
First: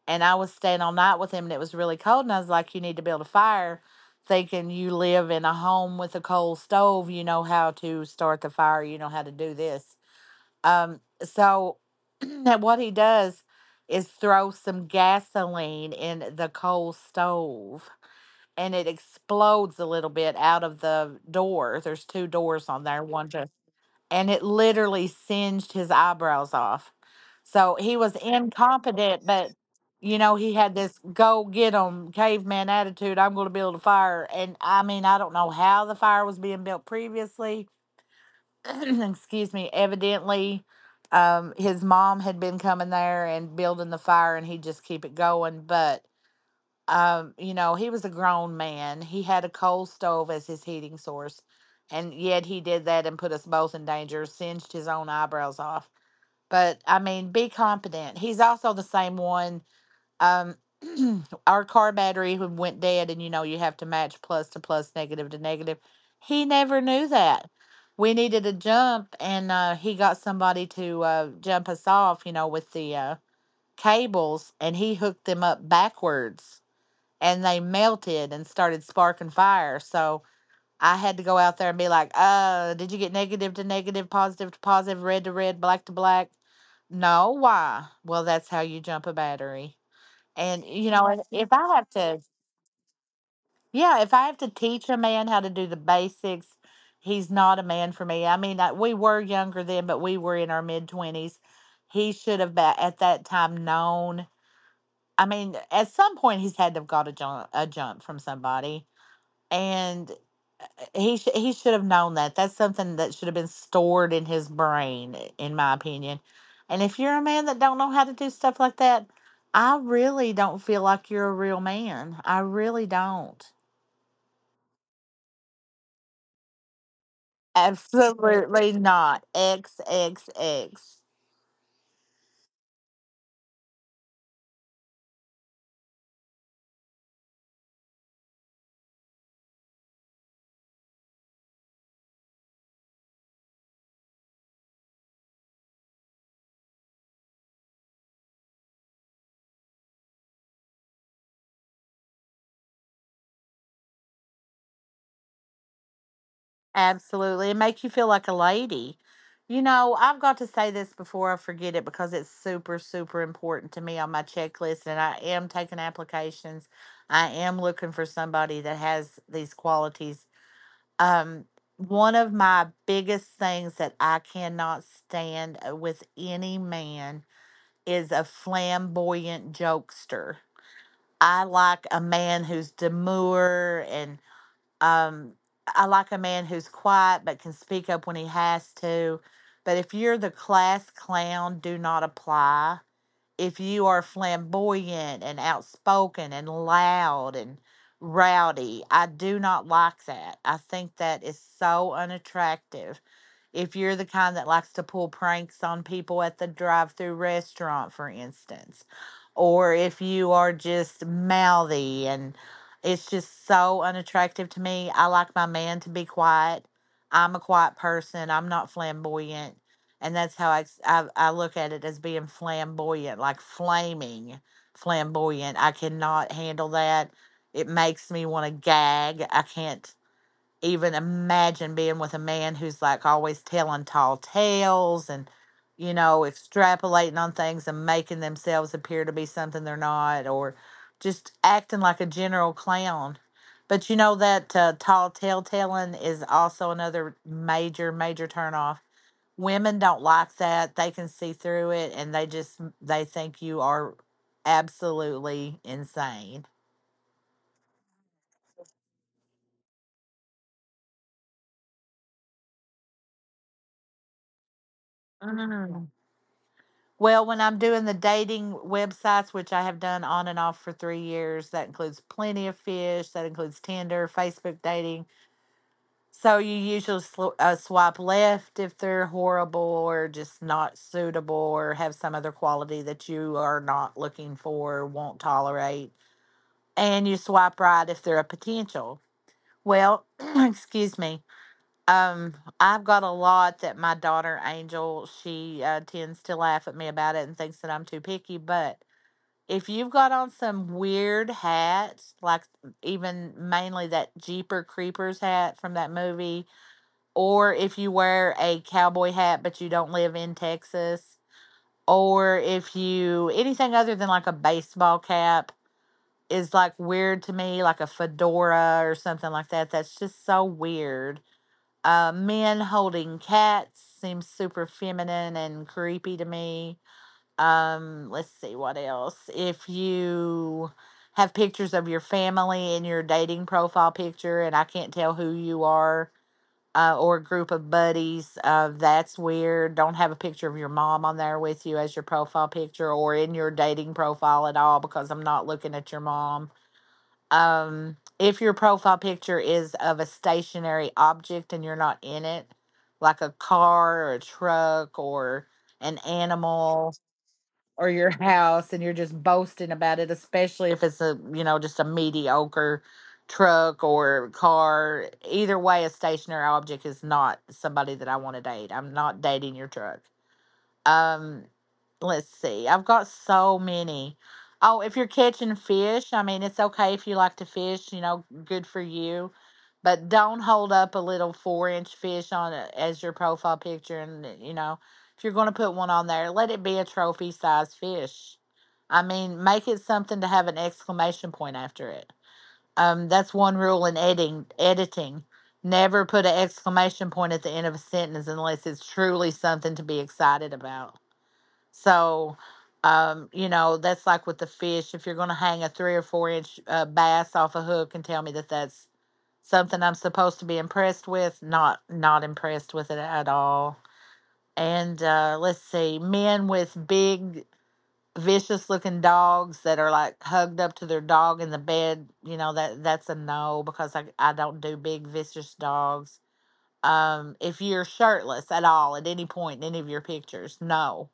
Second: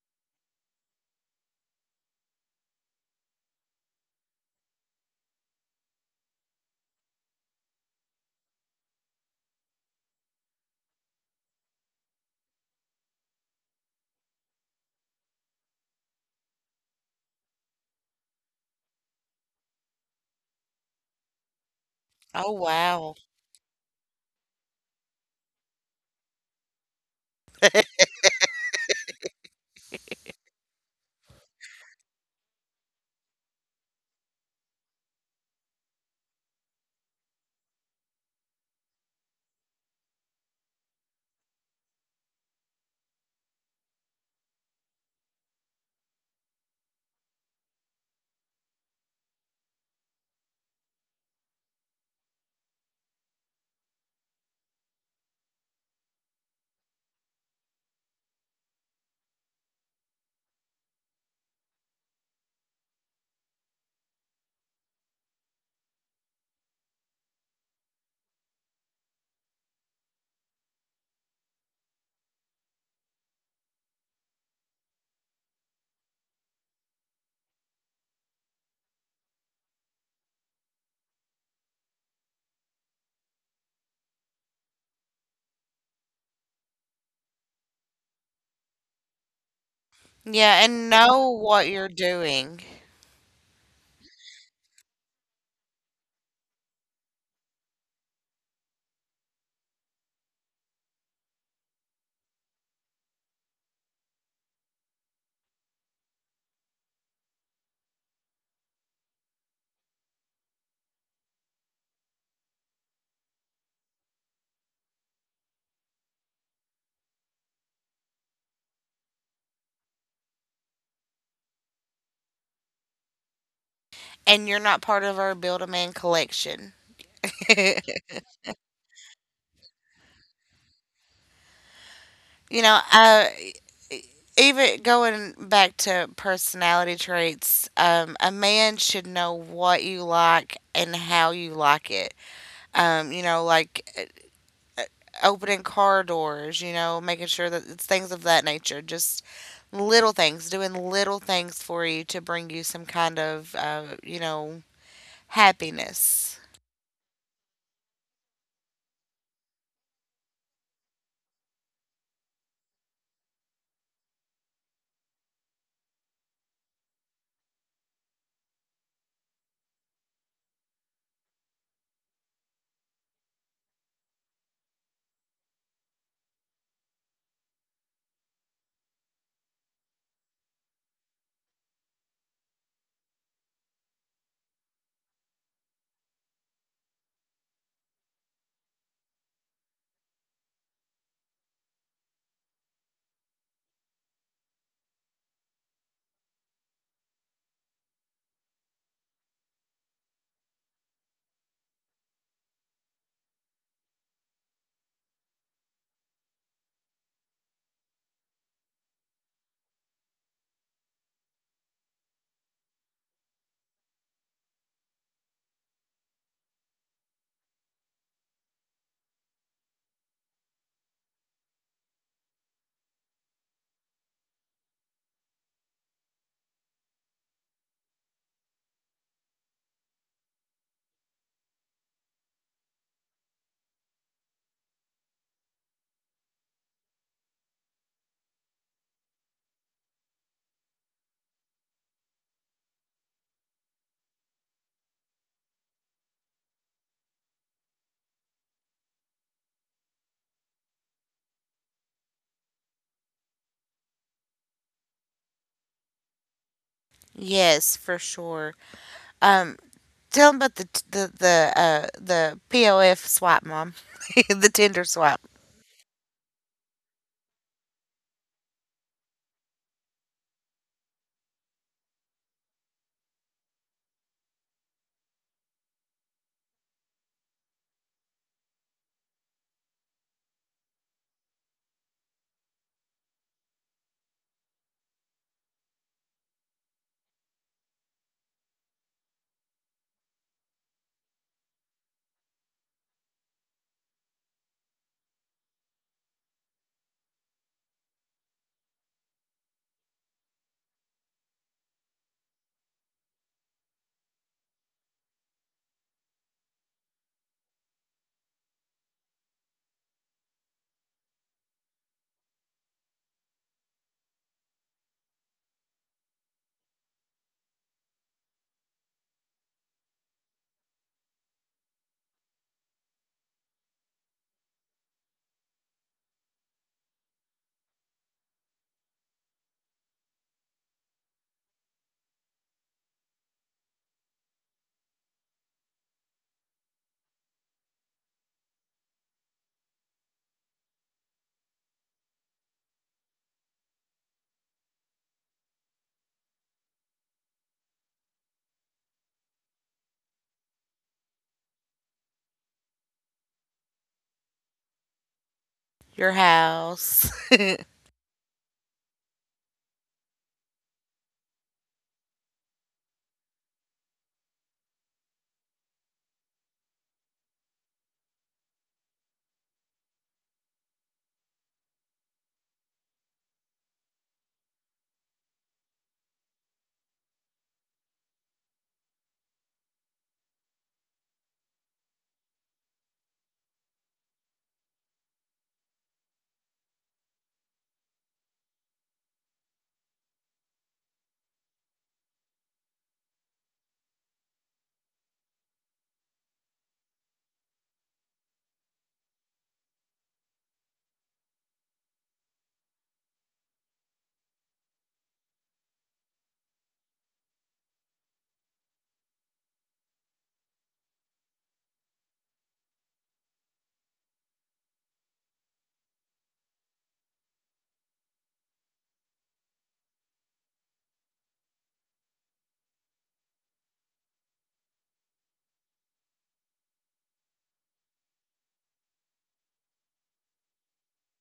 and I was staying all night with him, and it was really cold. And I was like, "You need to build a fire," thinking, you live in a home with a coal stove, you know how to start the fire, you know how to do this. So what he does is throw some gasoline in the coal stove, and it explodes a little bit out of the door. There's two
Oh
doors on there,
wow.
one to, and it literally singed his eyebrows off. So he was incompetent, but you know, he had this go get 'em caveman attitude. I'm going to build a fire. And I mean, I don't know how the fire was being built previously. Excuse me. Evidently, his mom had been coming there and building the fire, and he would just keep it going. But you know, he was a grown man. He had a coal stove as his heating source, and yet he did that and put us both in danger, singed his own eyebrows off. But I mean, be competent. He's also the same one. Um, our car battery went dead, and you know, you have to match plus to plus, negative to negative. He never knew that. We needed a jump, and he got somebody to jump us off, you know, with the cables, and he hooked them up backwards, and they melted and started sparking fire. So I had to go out there and be like, did you get negative to negative, positive to positive, red to red, black to black? No, why? Well, that's how you jump a battery.
Yeah,
And,
and
you know, if
know
if
what
I
you're
have to,
doing.
yeah, if I have to teach a man how to do the basics, he's not a man for me. I mean, I, we were younger then, but we were in our mid 20s. He should have, at that time, known. I mean, at some point, he's had to have got a jump from somebody, and he should have known that. That's something that should have been stored in his brain, in my opinion. And if you're a man that don't know how to do stuff like that, I really don't feel like you're a real man. I really don't.
And you're not part of our Build a Man collection. you
Absolutely not. X X X.
know, uh, Even going back to personality traits, a man should know what you like and how you like it. Um, you know, like uh, Opening car doors, you know, making sure that it's things of that nature. Just little things, doing little things for you to bring you some kind of, you know, happiness.
Absolutely. It makes you feel like a lady. You know, I've got to say this before I forget it because it's super, super important to me on my checklist. And I am taking applications. I am looking for somebody that has these qualities. Um, One of my biggest things that I cannot stand with any man is a flamboyant jokester. I like a man who's demure and. Um, I like a man who's quiet but can speak up when he has to. But if you're the class clown, do not apply. If you are flamboyant and outspoken and loud and rowdy, I do not like that. I think that is so unattractive if you're the kind that likes to pull pranks on people at the drive through restaurant, for instance, or if you are just mouthy and it's just so unattractive to me. I like my man to be quiet. I'm a quiet person. I'm not flamboyant. And that's how I look at it, as being flamboyant, like flaming flamboyant. I cannot handle that. It makes me want to gag. I can't even imagine being with a man who's like always telling tall tales and, you know, extrapolating on things and making themselves appear to be something they're not, or just acting like a general clown. But you know that tall tale telling is also another major, major turnoff. Women don't like that. They can see through it and they just they think you are absolutely insane.
Yes, for sure. Um, Tell 'em about the POF swap, mom. The Tinder swap.
Well, when I'm doing the dating websites, which I have done on and off for 3 years, that includes Plenty of Fish, that includes Tinder, Facebook dating. So you usually swipe left if they're horrible or just not suitable or have some other quality that you are not looking for, or won't tolerate. And you swipe right if they're a potential. Well, excuse me. Um, I've got a lot that my daughter Angel, she tends to laugh at me about it and thinks that I'm too picky, but if you've got on some weird hats, like even mainly that Jeeper Creepers hat from that movie, or if you wear a cowboy hat but you don't live in Texas, or if you anything other than like a baseball cap is like weird to me, like a fedora or something like that. That's just so weird. Men holding cats seems super feminine and creepy to me. Let's see what else. If you have pictures of your family in your dating profile picture and I can't tell who you are, or a group of buddies, that's weird. Don't have a picture of your mom on there with you as your profile picture or in your dating profile at all, because I'm not looking at your mom. If your profile picture is of a stationary object and you're not in it, like a car or a truck or an
Your
animal
house,
or your house, and you're just boasting about it, especially if it's a, you know, just a mediocre truck or car. Either way, a stationary object is not somebody that I want to date. I'm not dating your truck. Um, let's see. I've got so many. Oh, if you're catching fish, I mean, it's okay if you like to fish, you know, good for you. But don't hold up a little 4 inch fish on it as your profile picture. And, you know, if you're going to put one on there, let it be a trophy size fish. I mean, make it something to have an exclamation point after it. That's one rule in editing. Editing. Never put an exclamation point at the end of a sentence unless it's truly something to be excited about. So, you know, that's like with the fish. If you're going to hang a 3 or 4 inch bass off a hook and tell me that that's something I'm supposed to be impressed with, not impressed with it at all. And let's see, men with big, vicious looking dogs that are like hugged up to their dog in the bed. You know that that's a no, because I don't do big vicious dogs. If you're shirtless at all at any point in any of your pictures, no.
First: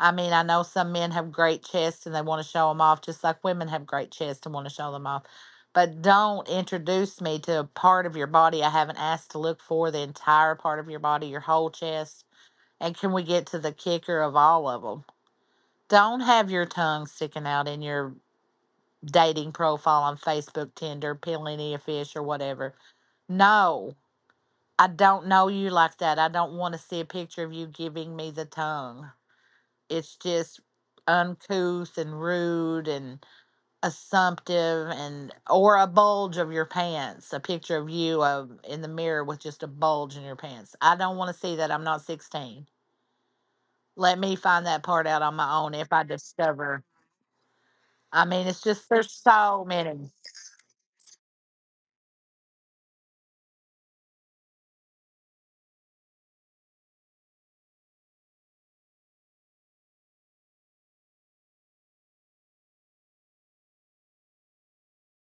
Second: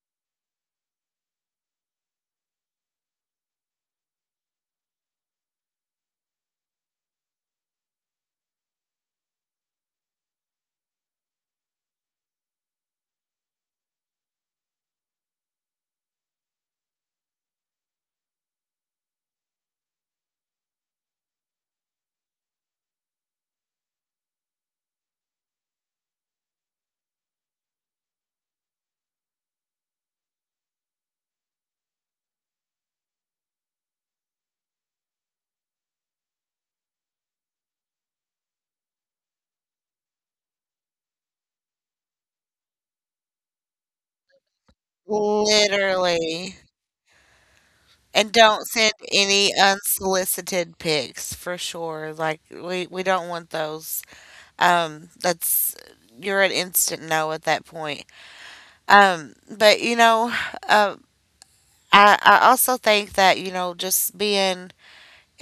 I mean, I know some men have great chests and they want to show them off, just like women have great chests and want to show them off. But don't introduce me to a part of your body I haven't asked to, look for the entire part of your body, your whole chest. And can we get to the kicker of all of them? Don't have your tongue sticking out in your dating profile on Facebook, Tinder, Peeling a Fish, or whatever. No, I don't know you like that. I don't want to see a picture of you giving me the tongue. It's just uncouth and rude and assumptive. And or a bulge of your pants, a picture of you in the mirror with just a bulge in your pants. I don't want to see that. I'm not 16. Let me find that part out on my own, if I
literally.
discover. I
And
mean, it's
don't
just,
send
there's
any
so many.
unsolicited pics for sure. Like we don't want those. That's You're an instant no at that point. But uh, I also think that just being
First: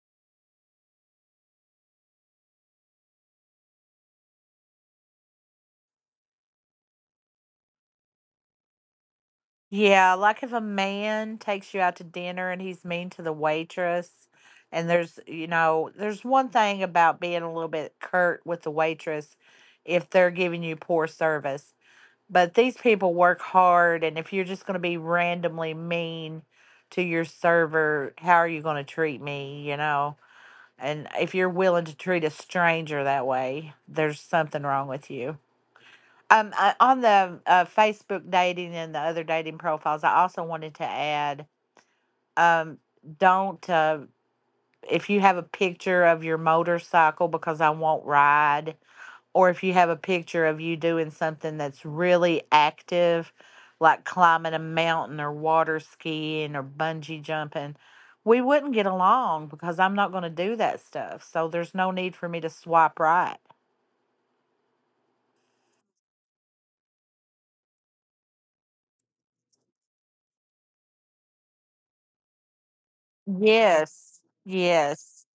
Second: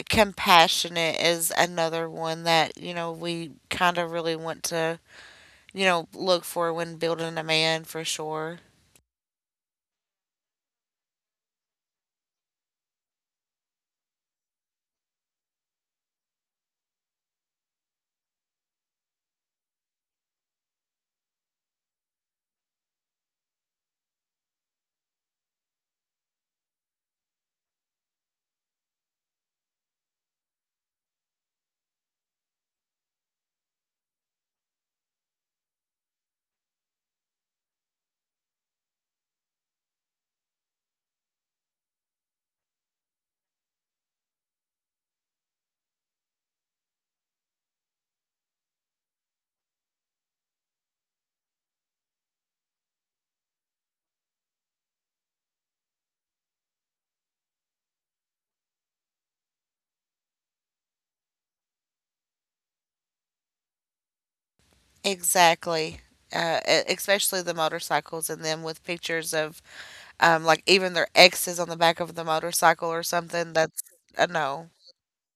compassionate is another one that we kind of really want to look for when building a man for sure.
Yeah, like if a man takes you out to dinner and he's mean to the waitress, and there's, you know, there's one thing about being a little bit curt with the waitress if they're giving you poor service. But these people work hard, and if you're just going to be randomly mean to your server, how are you going to treat me, you know? And if you're willing to treat a stranger that way, there's something wrong with you. On the Facebook dating and the other dating profiles, I also wanted to add, um, don't if you have a picture of your motorcycle, because I won't ride, or if you have a picture of you doing something that's really active, like climbing a mountain or water skiing or bungee jumping, we wouldn't get along because I'm not going to do that stuff. So there's no need for me to swipe right.
Exactly. Especially the motorcycles and them with pictures of like even their exes on the back of the motorcycle or something. That's
Yes.
a no.
Yes.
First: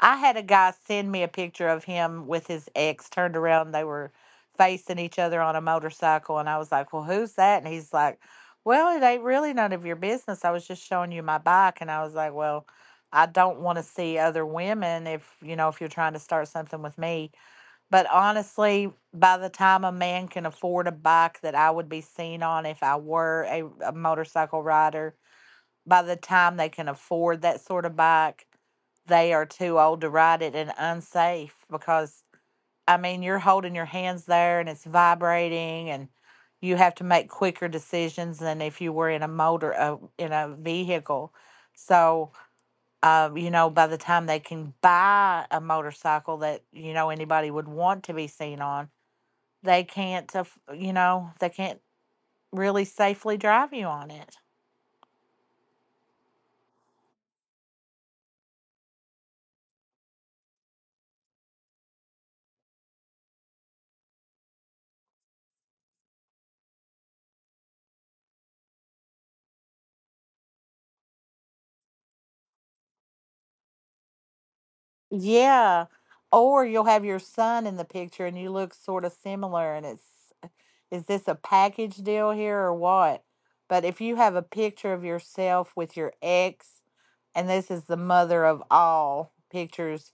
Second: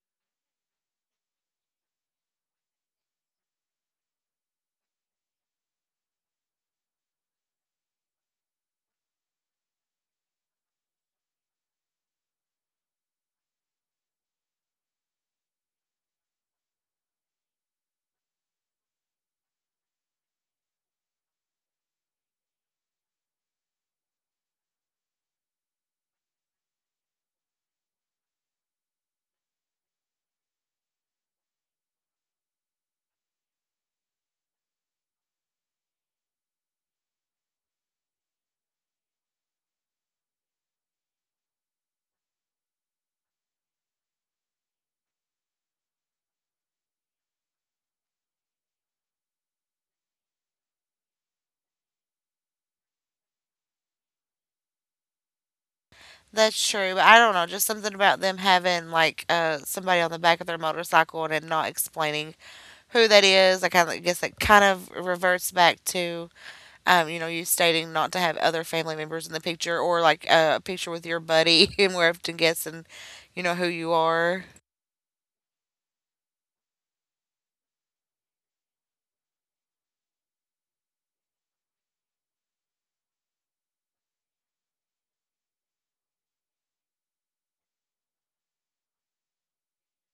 I had a guy send me a picture of him with his ex turned around. They were facing each other on a motorcycle. And I was like, Well, who's that? And he's like, Well, it ain't really none of your business. I was just showing you my bike. And I was like, Well, I don't want to see other women if, you know, if you're trying to start something with me. But honestly, by the time a man can afford a bike that I would be seen on, if I were a motorcycle rider, by the time they can afford that sort of bike, they are too old to ride it and unsafe, because, I mean, you're holding your hands there and it's vibrating, and you have to make quicker decisions than if you were in a in a vehicle. So, you know, by the time they can buy a motorcycle that, you know, anybody would want to be seen on, they can't, aff- you know, they can't really safely drive you on it.
That's true. But I don't know. Just something about them having like somebody on the back of their motorcycle and it not explaining who that is. I kind of guess it kind of reverts back to. You stating not to have other family members in the picture or like a picture with your buddy, and we're often guessing, you know, who you are.
Yeah. Or you'll have your son in the picture and you look sort of similar, and it's, is this a package deal here or what? But if you have a picture of yourself with your ex, and this is the mother of all pictures,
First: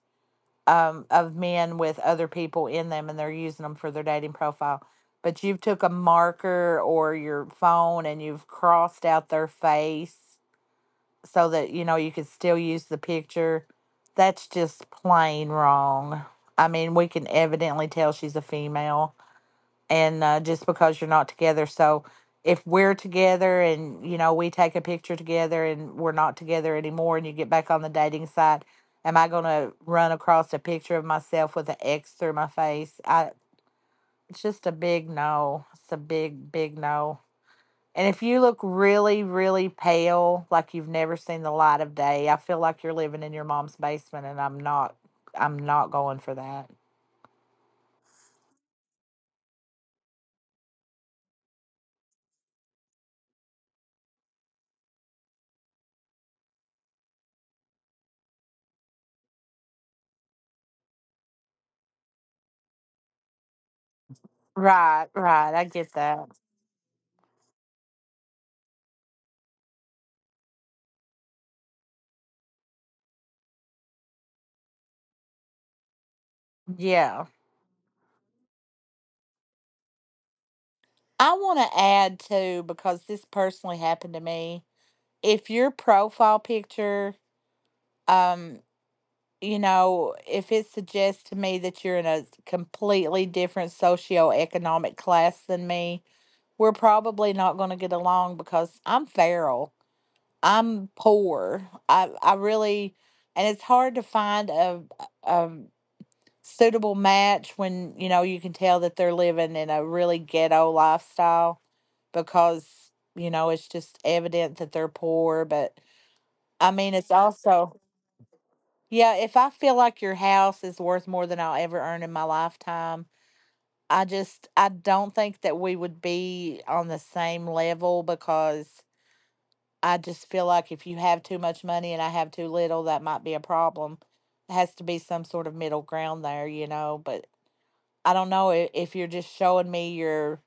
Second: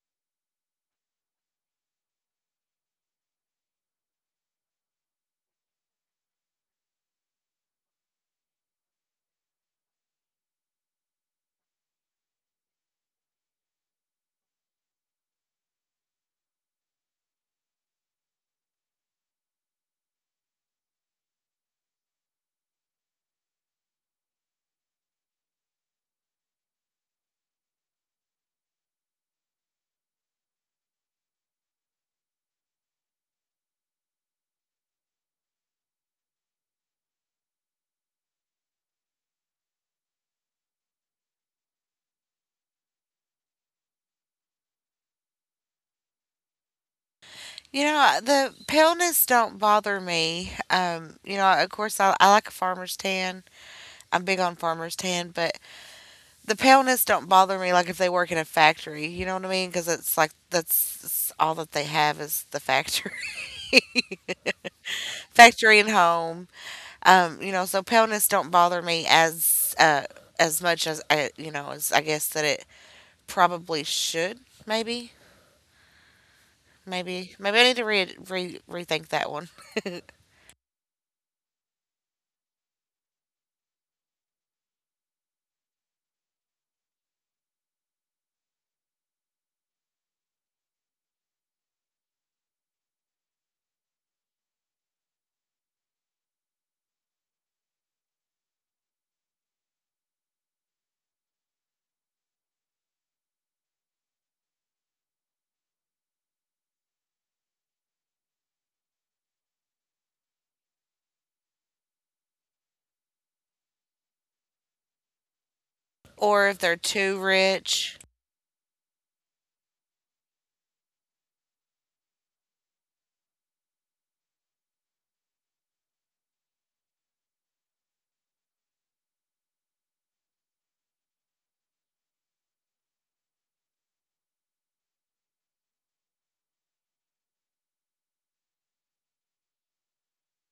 of men with other people in them and they're using them for their dating profile, but you've took a marker or your phone and you've crossed out their face so that you know you could still use the picture, that's just plain wrong. I mean, we can evidently tell she's a female, and just because you're not together. So if we're together and, you know, we take a picture together and we're not together anymore, and you get back on the dating site, am I going to run across a picture of myself with an X through my face? I It's just a big no. It's a big, big no. And if you look really, really pale, like you've never seen the light of day, I feel like you're living in your mom's basement, and I'm not going for that.
The paleness don't bother me. Of course, I like a farmer's tan. I'm big on farmer's tan, but the paleness don't bother me like if they work in a factory. You know what I mean? Because it's like that's all that they have is the factory,
Right, right. I
factory and
get that.
home. So paleness don't bother me as much as as I guess that it probably should, maybe.
Yeah.
Maybe I need to re, re rethink that one.
I want to add too, because this personally happened to me. If your profile picture um you know, if it suggests to me that you're in a completely different socioeconomic class than me, we're probably not going to get along because I'm feral. I'm poor. I really, and it's hard to find a suitable match when you know you can tell that they're living in a really ghetto lifestyle because you know it's just evident that they're poor. But
Or if
I
they're
mean, it's
too
also
rich.
yeah. If I feel like your house is worth more than I'll ever earn in my lifetime, I don't think that we would be on the same level because. I just feel like if you have too much money and I have too little, that might be a problem. It has to be some sort of middle ground there, you know. But I don't know if you're just showing me your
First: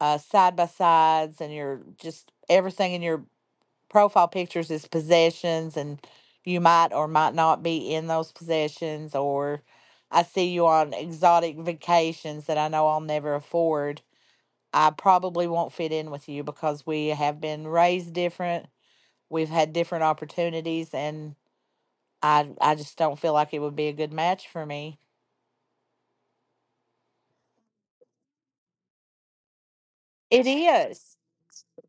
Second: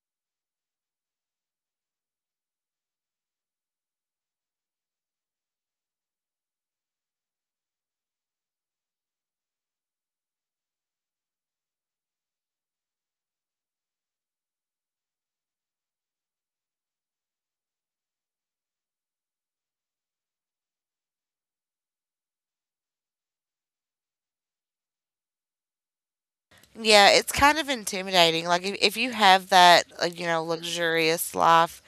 side by sides and your just everything in your profile pictures is possessions, and you might or might not be in those possessions, or I see you on exotic vacations that I know I'll never afford. I probably won't fit in with you because we have been raised different. We've had different opportunities, and I just don't feel like it would be a good match for me.
Yeah, it's kind of intimidating. Like if you have that, like, you know,
It is.
luxurious life,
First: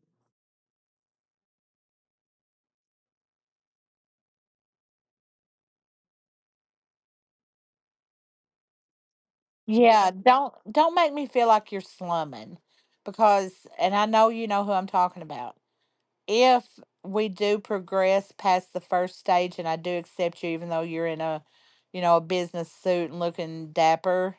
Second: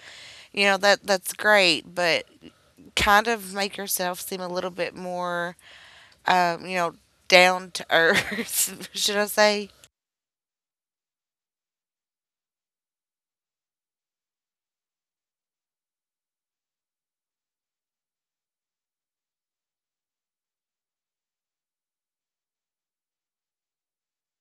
you know, that's great, but kind of make yourself seem a little bit more um, you know, down to earth, should I say?
Yeah, don't make me feel like you're slumming because and I know you know who I'm talking about. If we do progress past the first stage and I do accept you even though you're in a you know a business suit and looking dapper,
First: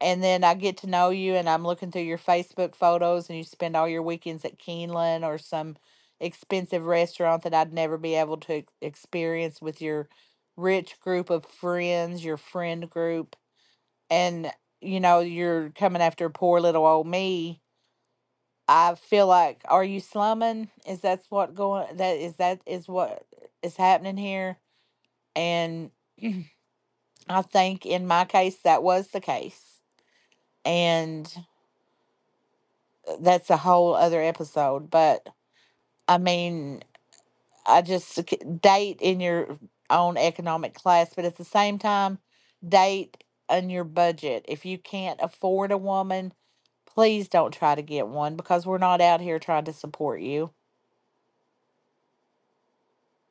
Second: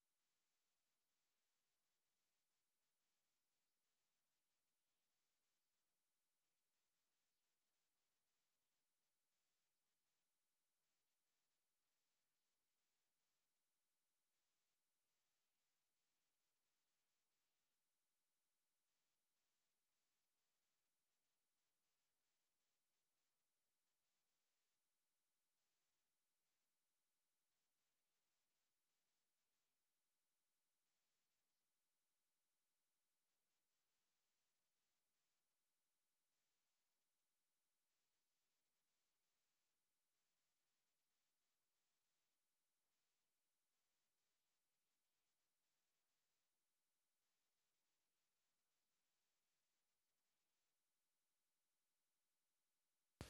and then I get to know you and I'm looking through your Facebook photos and you spend all your weekends at Keeneland or some expensive restaurant that I'd never be able to experience with your rich group of friends, your friend group, and you know, you're coming after poor little old me. I feel like, are you slumming? Is that's what going that is what is happening here? And I think in my case that was the case. And that's a whole other episode. But I mean, I just date in your own economic class, but at the same time, date on your budget. If you can't afford a woman, please don't try to get one because we're not out here trying to support you.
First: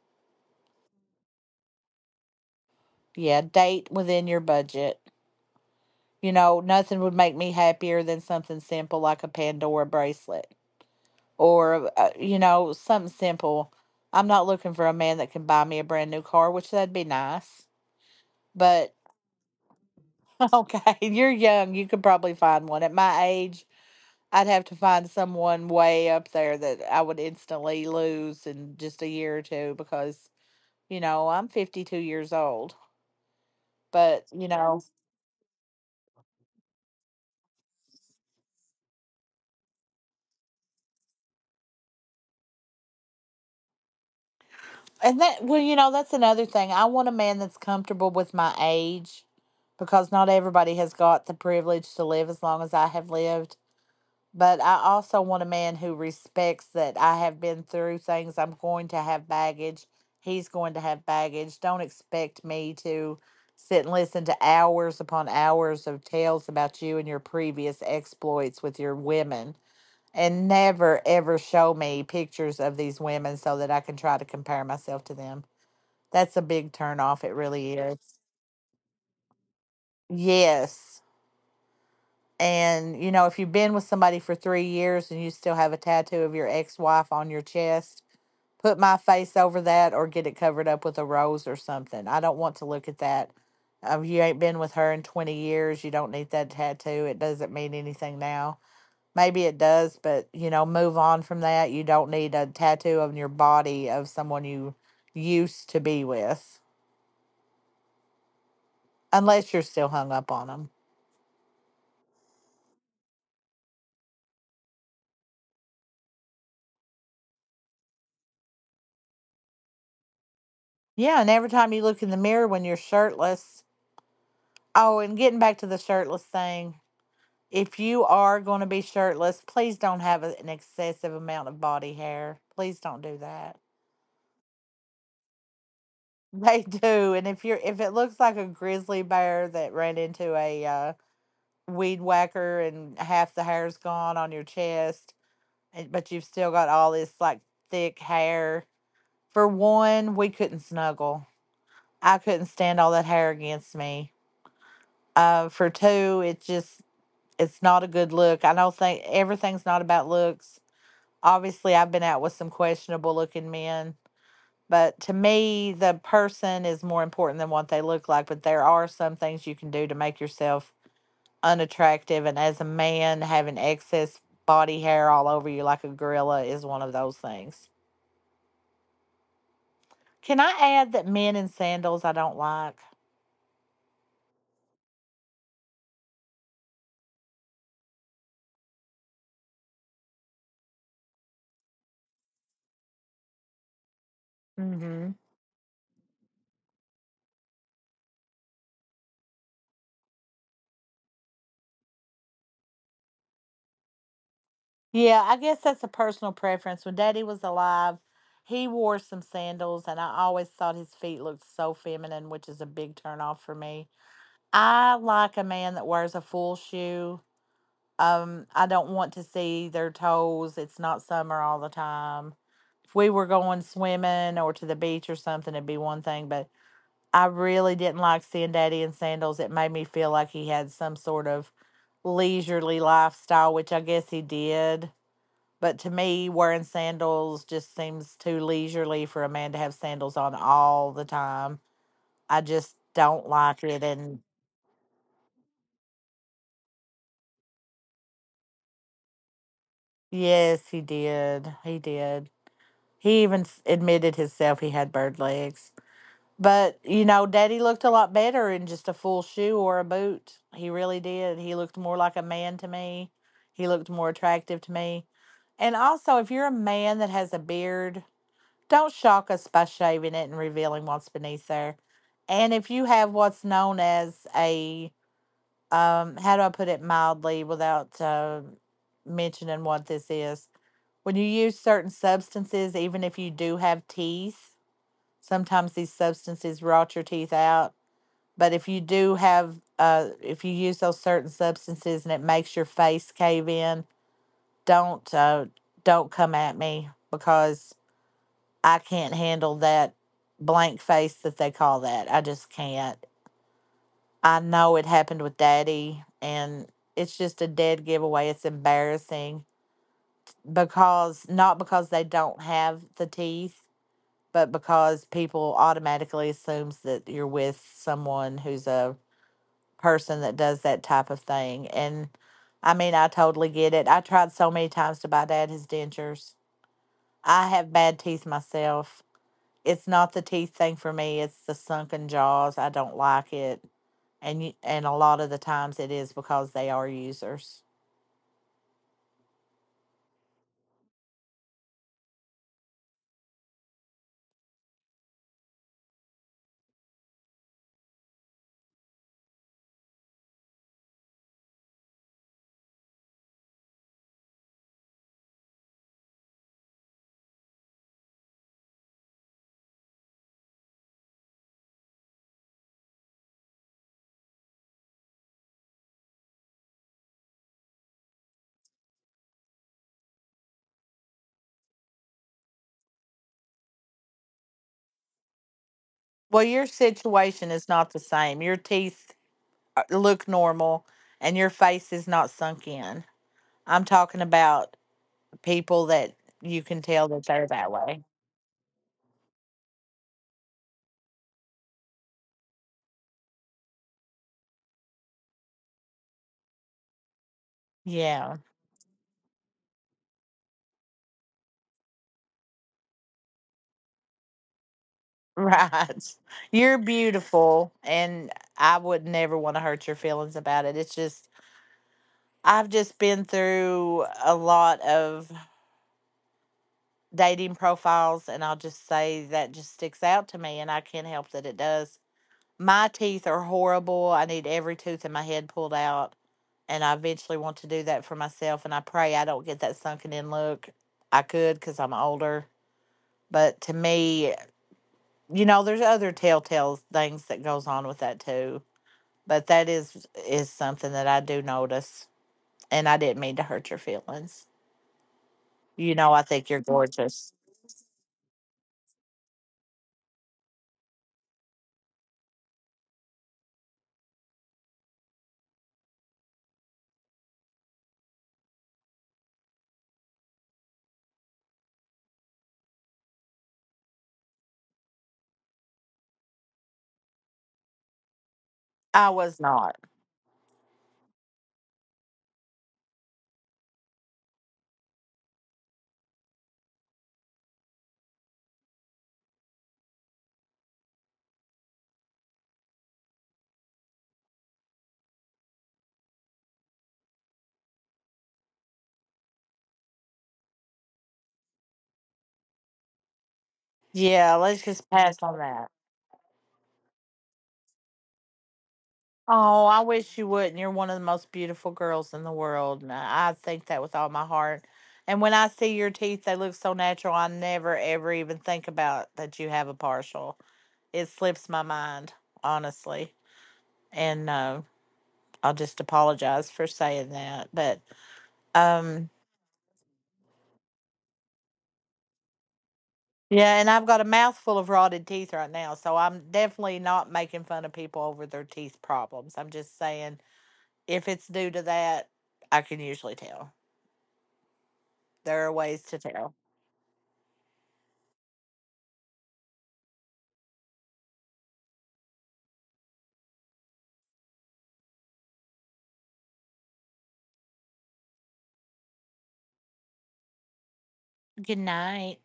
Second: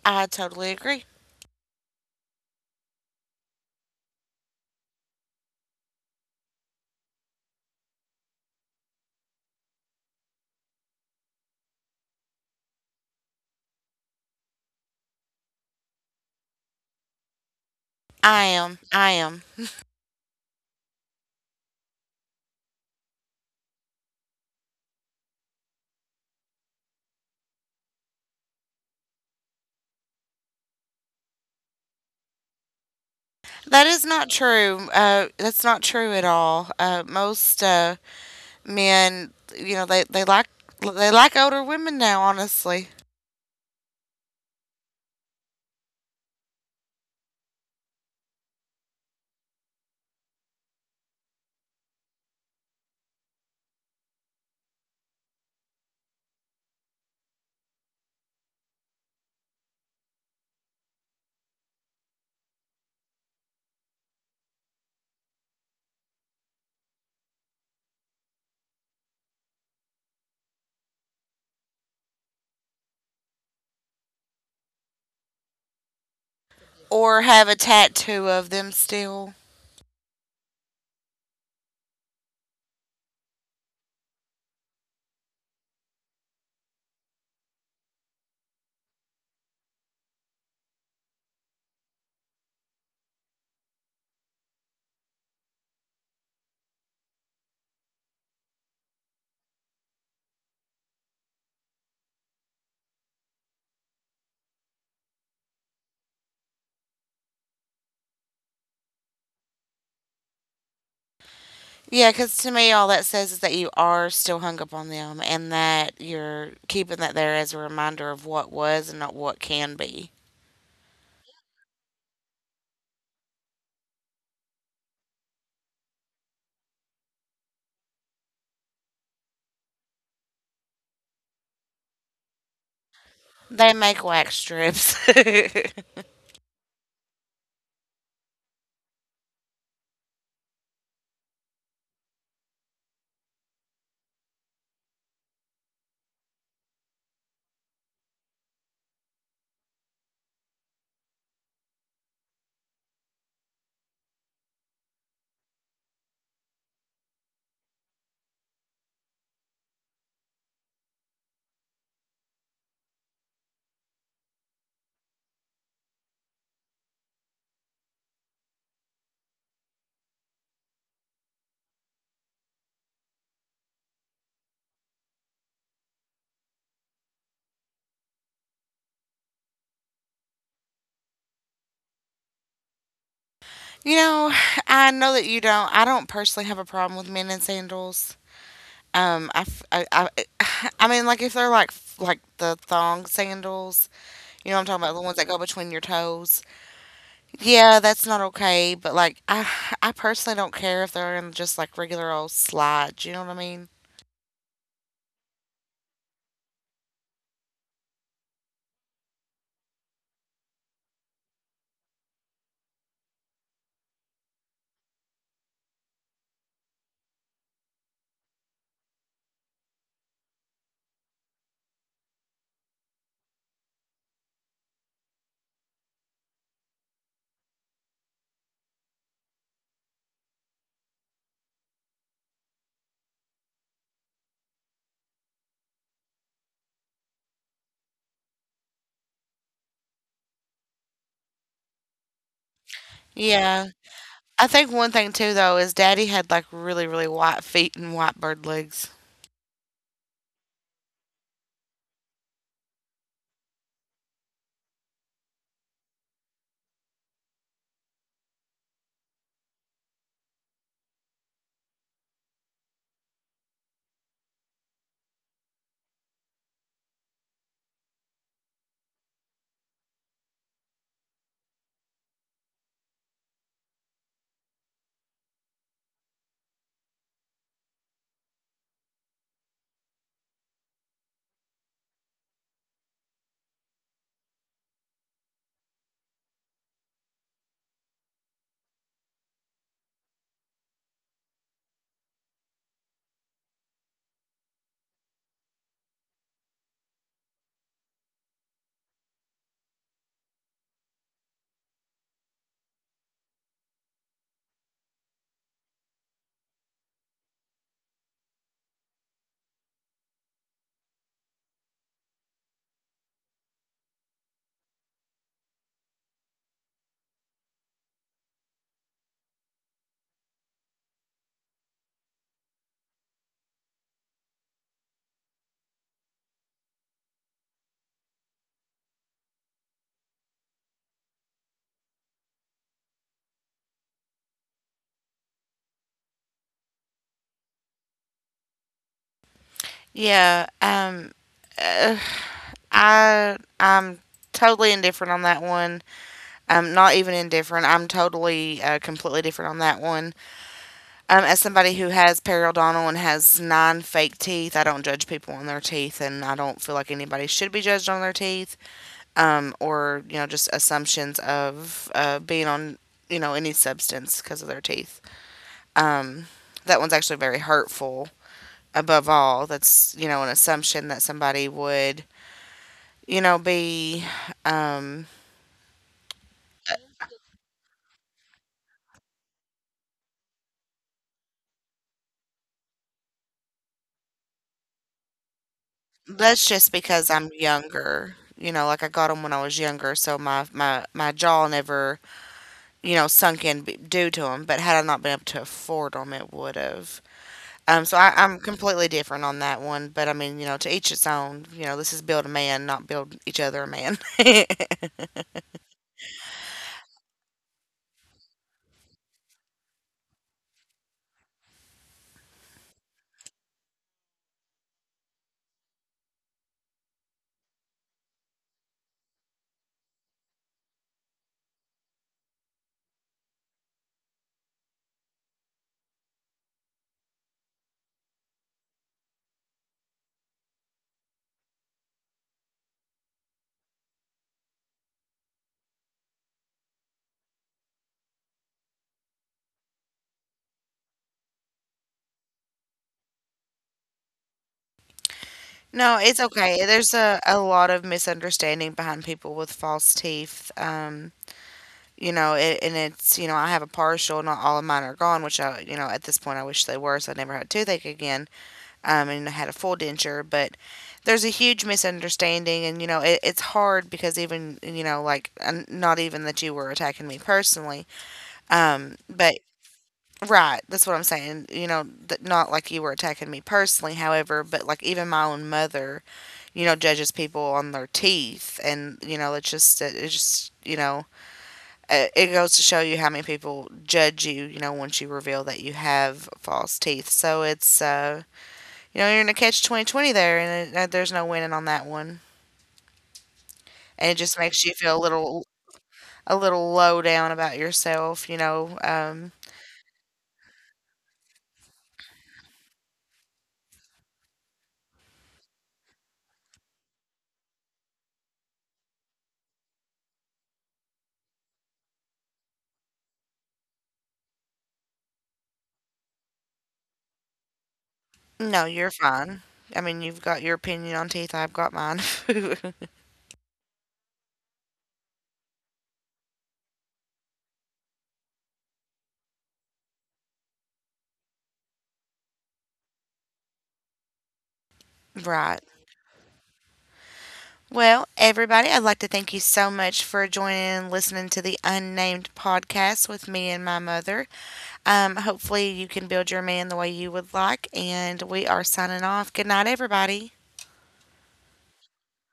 I totally agree.
Yeah, date within your budget. You know, nothing would make me happier than something simple like a Pandora bracelet or, you know, something simple. I'm not looking for a man that can buy me a brand new car, which that'd be nice.
I am.
But
I am.
okay, you're young. You could probably find one. At my age, I'd have to find someone way up there that I would instantly lose in just a year or two because, you know, I'm 52 years old.
That is
But,
not
you know,
true. That's not true at all. Most men, you know, they like older women now, honestly,
and that, well, you know, that's another thing. I want a man that's comfortable with my age because not everybody has got the privilege to live as long as I have lived. But I also want a man who respects that I have been through things. I'm going to have baggage. He's going to have baggage. Don't expect me to sit and listen to hours upon hours of tales about you and your previous exploits with your women. And never, ever show me pictures of these women so that I can try to compare myself to them. That's a big turn
or
off. It
have a
really is.
tattoo of them still.
Yes. And, you know, if you've been with somebody for 3 years and you still have a tattoo of your ex wife on your chest, put my face over that or get it covered up with a rose or something. I don't want to look at that. You ain't been with her in 20 years. You don't need that tattoo. It doesn't mean anything now. Maybe it does, but you know, move on from that. You don't need a tattoo on your body of someone you used to be with, unless you're still hung up on them.
Yeah, because to me, all that says is that you are still hung up on them, and that you're keeping that there as a reminder of what was and not what can be.
Yeah, and every time you look in the mirror when you're shirtless. Oh, and getting back to the shirtless thing, if you are going to be shirtless, please don't have an excessive amount of body hair. Please don't do that.
They make wax strips.
They do, and if you're if it looks like a grizzly bear that ran into a weed whacker and half the hair's gone on your chest, and, but you've still got all this like thick hair. For one, we couldn't snuggle. I couldn't stand all that hair against me. For two, it just it's not a good look. I don't think everything's not about looks. Obviously, I've been out with some questionable looking men, but to me, the person is more important than what they look like. But there are some things you can do to make yourself unattractive. And as a man, having excess body hair all over you like a gorilla is one of those things. Can I add that men in sandals I don't like?
Know, I know that you don't. I don't personally have a problem with men in sandals. I, f- I mean, like if they're like the thong sandals. You know what I'm talking
Mm
about? The ones
hmm.
that go between your toes. Yeah, that's not okay. But like, I personally don't care if they're in just like regular old slides. You know what I mean?
Yeah, I guess that's a personal preference. When Daddy was alive, he wore some sandals, and I always thought his feet looked so feminine, which is a big turnoff for me. I like a man that wears a full shoe. I don't want to see their toes. It's not summer all the time. If we were going swimming or to the beach or something, it'd be one thing, but I really didn't like seeing Daddy in sandals. It made me feel like he had some sort of leisurely lifestyle, which I guess he did, but to me, wearing sandals just seems too leisurely for a man to have sandals on all the time. I just don't like
Yeah.
it. And
I think one thing too though is Daddy had like really really white feet and white bird legs.
yes, he did. He did. He even admitted himself he had bird legs. But, you know, Daddy looked a lot better in just a full shoe or a boot. He really did. He looked more like a man to me. He looked more attractive to me. And also, if you're a man that has a beard, don't shock us by shaving it and revealing what's beneath there. And if you have what's known as a, how do I put it mildly without mentioning what this is? When you use certain substances, even if you do have teeth, sometimes these substances rot your teeth out. But if you do have, if you use those certain substances and it makes your face cave in, don't don't come at me because I can't handle that blank face that they call that. I just can't. I know it happened with Daddy and it's just a dead giveaway. It's embarrassing because not because they don't have the teeth, but because people automatically assumes that you're with someone who's a person that does that type of thing. And I mean, I totally get it. I tried so many times to buy Dad his dentures. I have bad teeth myself. It's not the teeth thing for me. It's the sunken jaws. I don't like it, and you, and a lot of the times it is because they are users.
Yeah. Uh, I'm totally indifferent on that one. I'm not even indifferent. I'm totally completely different on that one. As somebody who has periodontal and has 9 fake teeth, I don't judge people on their teeth, and I don't feel like anybody should be judged on their teeth, or just assumptions of being on any substance because of their teeth. Um, that one's actually very hurtful. Above all, that's an assumption that somebody would be. Um,
Well, your situation is not the same. Your teeth look normal, and your face is not sunk in. I'm talking about people that
that's
you
just
can
because
tell
I'm
that they're that way.
younger. Like I got them when I was younger, so my jaw never sunk in due to them. But had I not been able to afford them, it would have. So I'm
Yeah,
completely different on that one. But I mean, you know, to each its own. This is build a man, not build each other a man.
right. You're beautiful, and I would never want to hurt your feelings about it. It's just I've just been through a lot of dating profiles and I'll just say that just sticks out to me and I can't help that it does. My teeth are horrible. I need every tooth in my head pulled out and I eventually want to do that for myself and I pray I don't get that sunken in look. I could cuz I'm older, but to me, you know, there's other telltale things that goes on with that too. But that is something that I do notice and I didn't mean to hurt your feelings.
No,
You know,
it's
I think
okay.
you're
There's a,
gorgeous.
a lot of misunderstanding behind people with false teeth. It's, I have a partial, not all of mine are gone, which I, you know, at this point I wish they were, so I never had toothache again. And I had a full denture, but there's a huge misunderstanding, and it's hard because even not even that you were attacking me personally,
I
but
was not.
right, that's what I'm saying. Not like you were attacking me personally, however, but like even my own mother, you know, judges people on their teeth, and it's just it goes to show you how many people judge you, you know, once you reveal that you have false teeth. So you're in a catch 2020, and there's no winning on that one. And it just
Yeah,
makes
let's
you
just
feel a
pass on
little
that.
a little low down about yourself.
Oh, I wish you wouldn't. You're one of the most beautiful girls in the world. And I think that with all my heart. And when I see your teeth, they look so natural. I never, ever even think about that you have a partial. It slips my mind, honestly. And I'll just apologize for saying that. But
No, you're
um,
fine. I mean, you've got your opinion on teeth. I've got mine.
yeah, and I've got a mouthful of rotted teeth right now. So I'm definitely not making fun of people over their teeth problems. I'm just saying if it's due to that, I can usually tell. There are
Right.
ways to tell.
Well, everybody, I'd like to thank you so much for joining and listening to the Unnamed podcast with me and my mother. Hopefully, you can build your man the way you would like. And we are signing off. Good night, everybody.
Good night.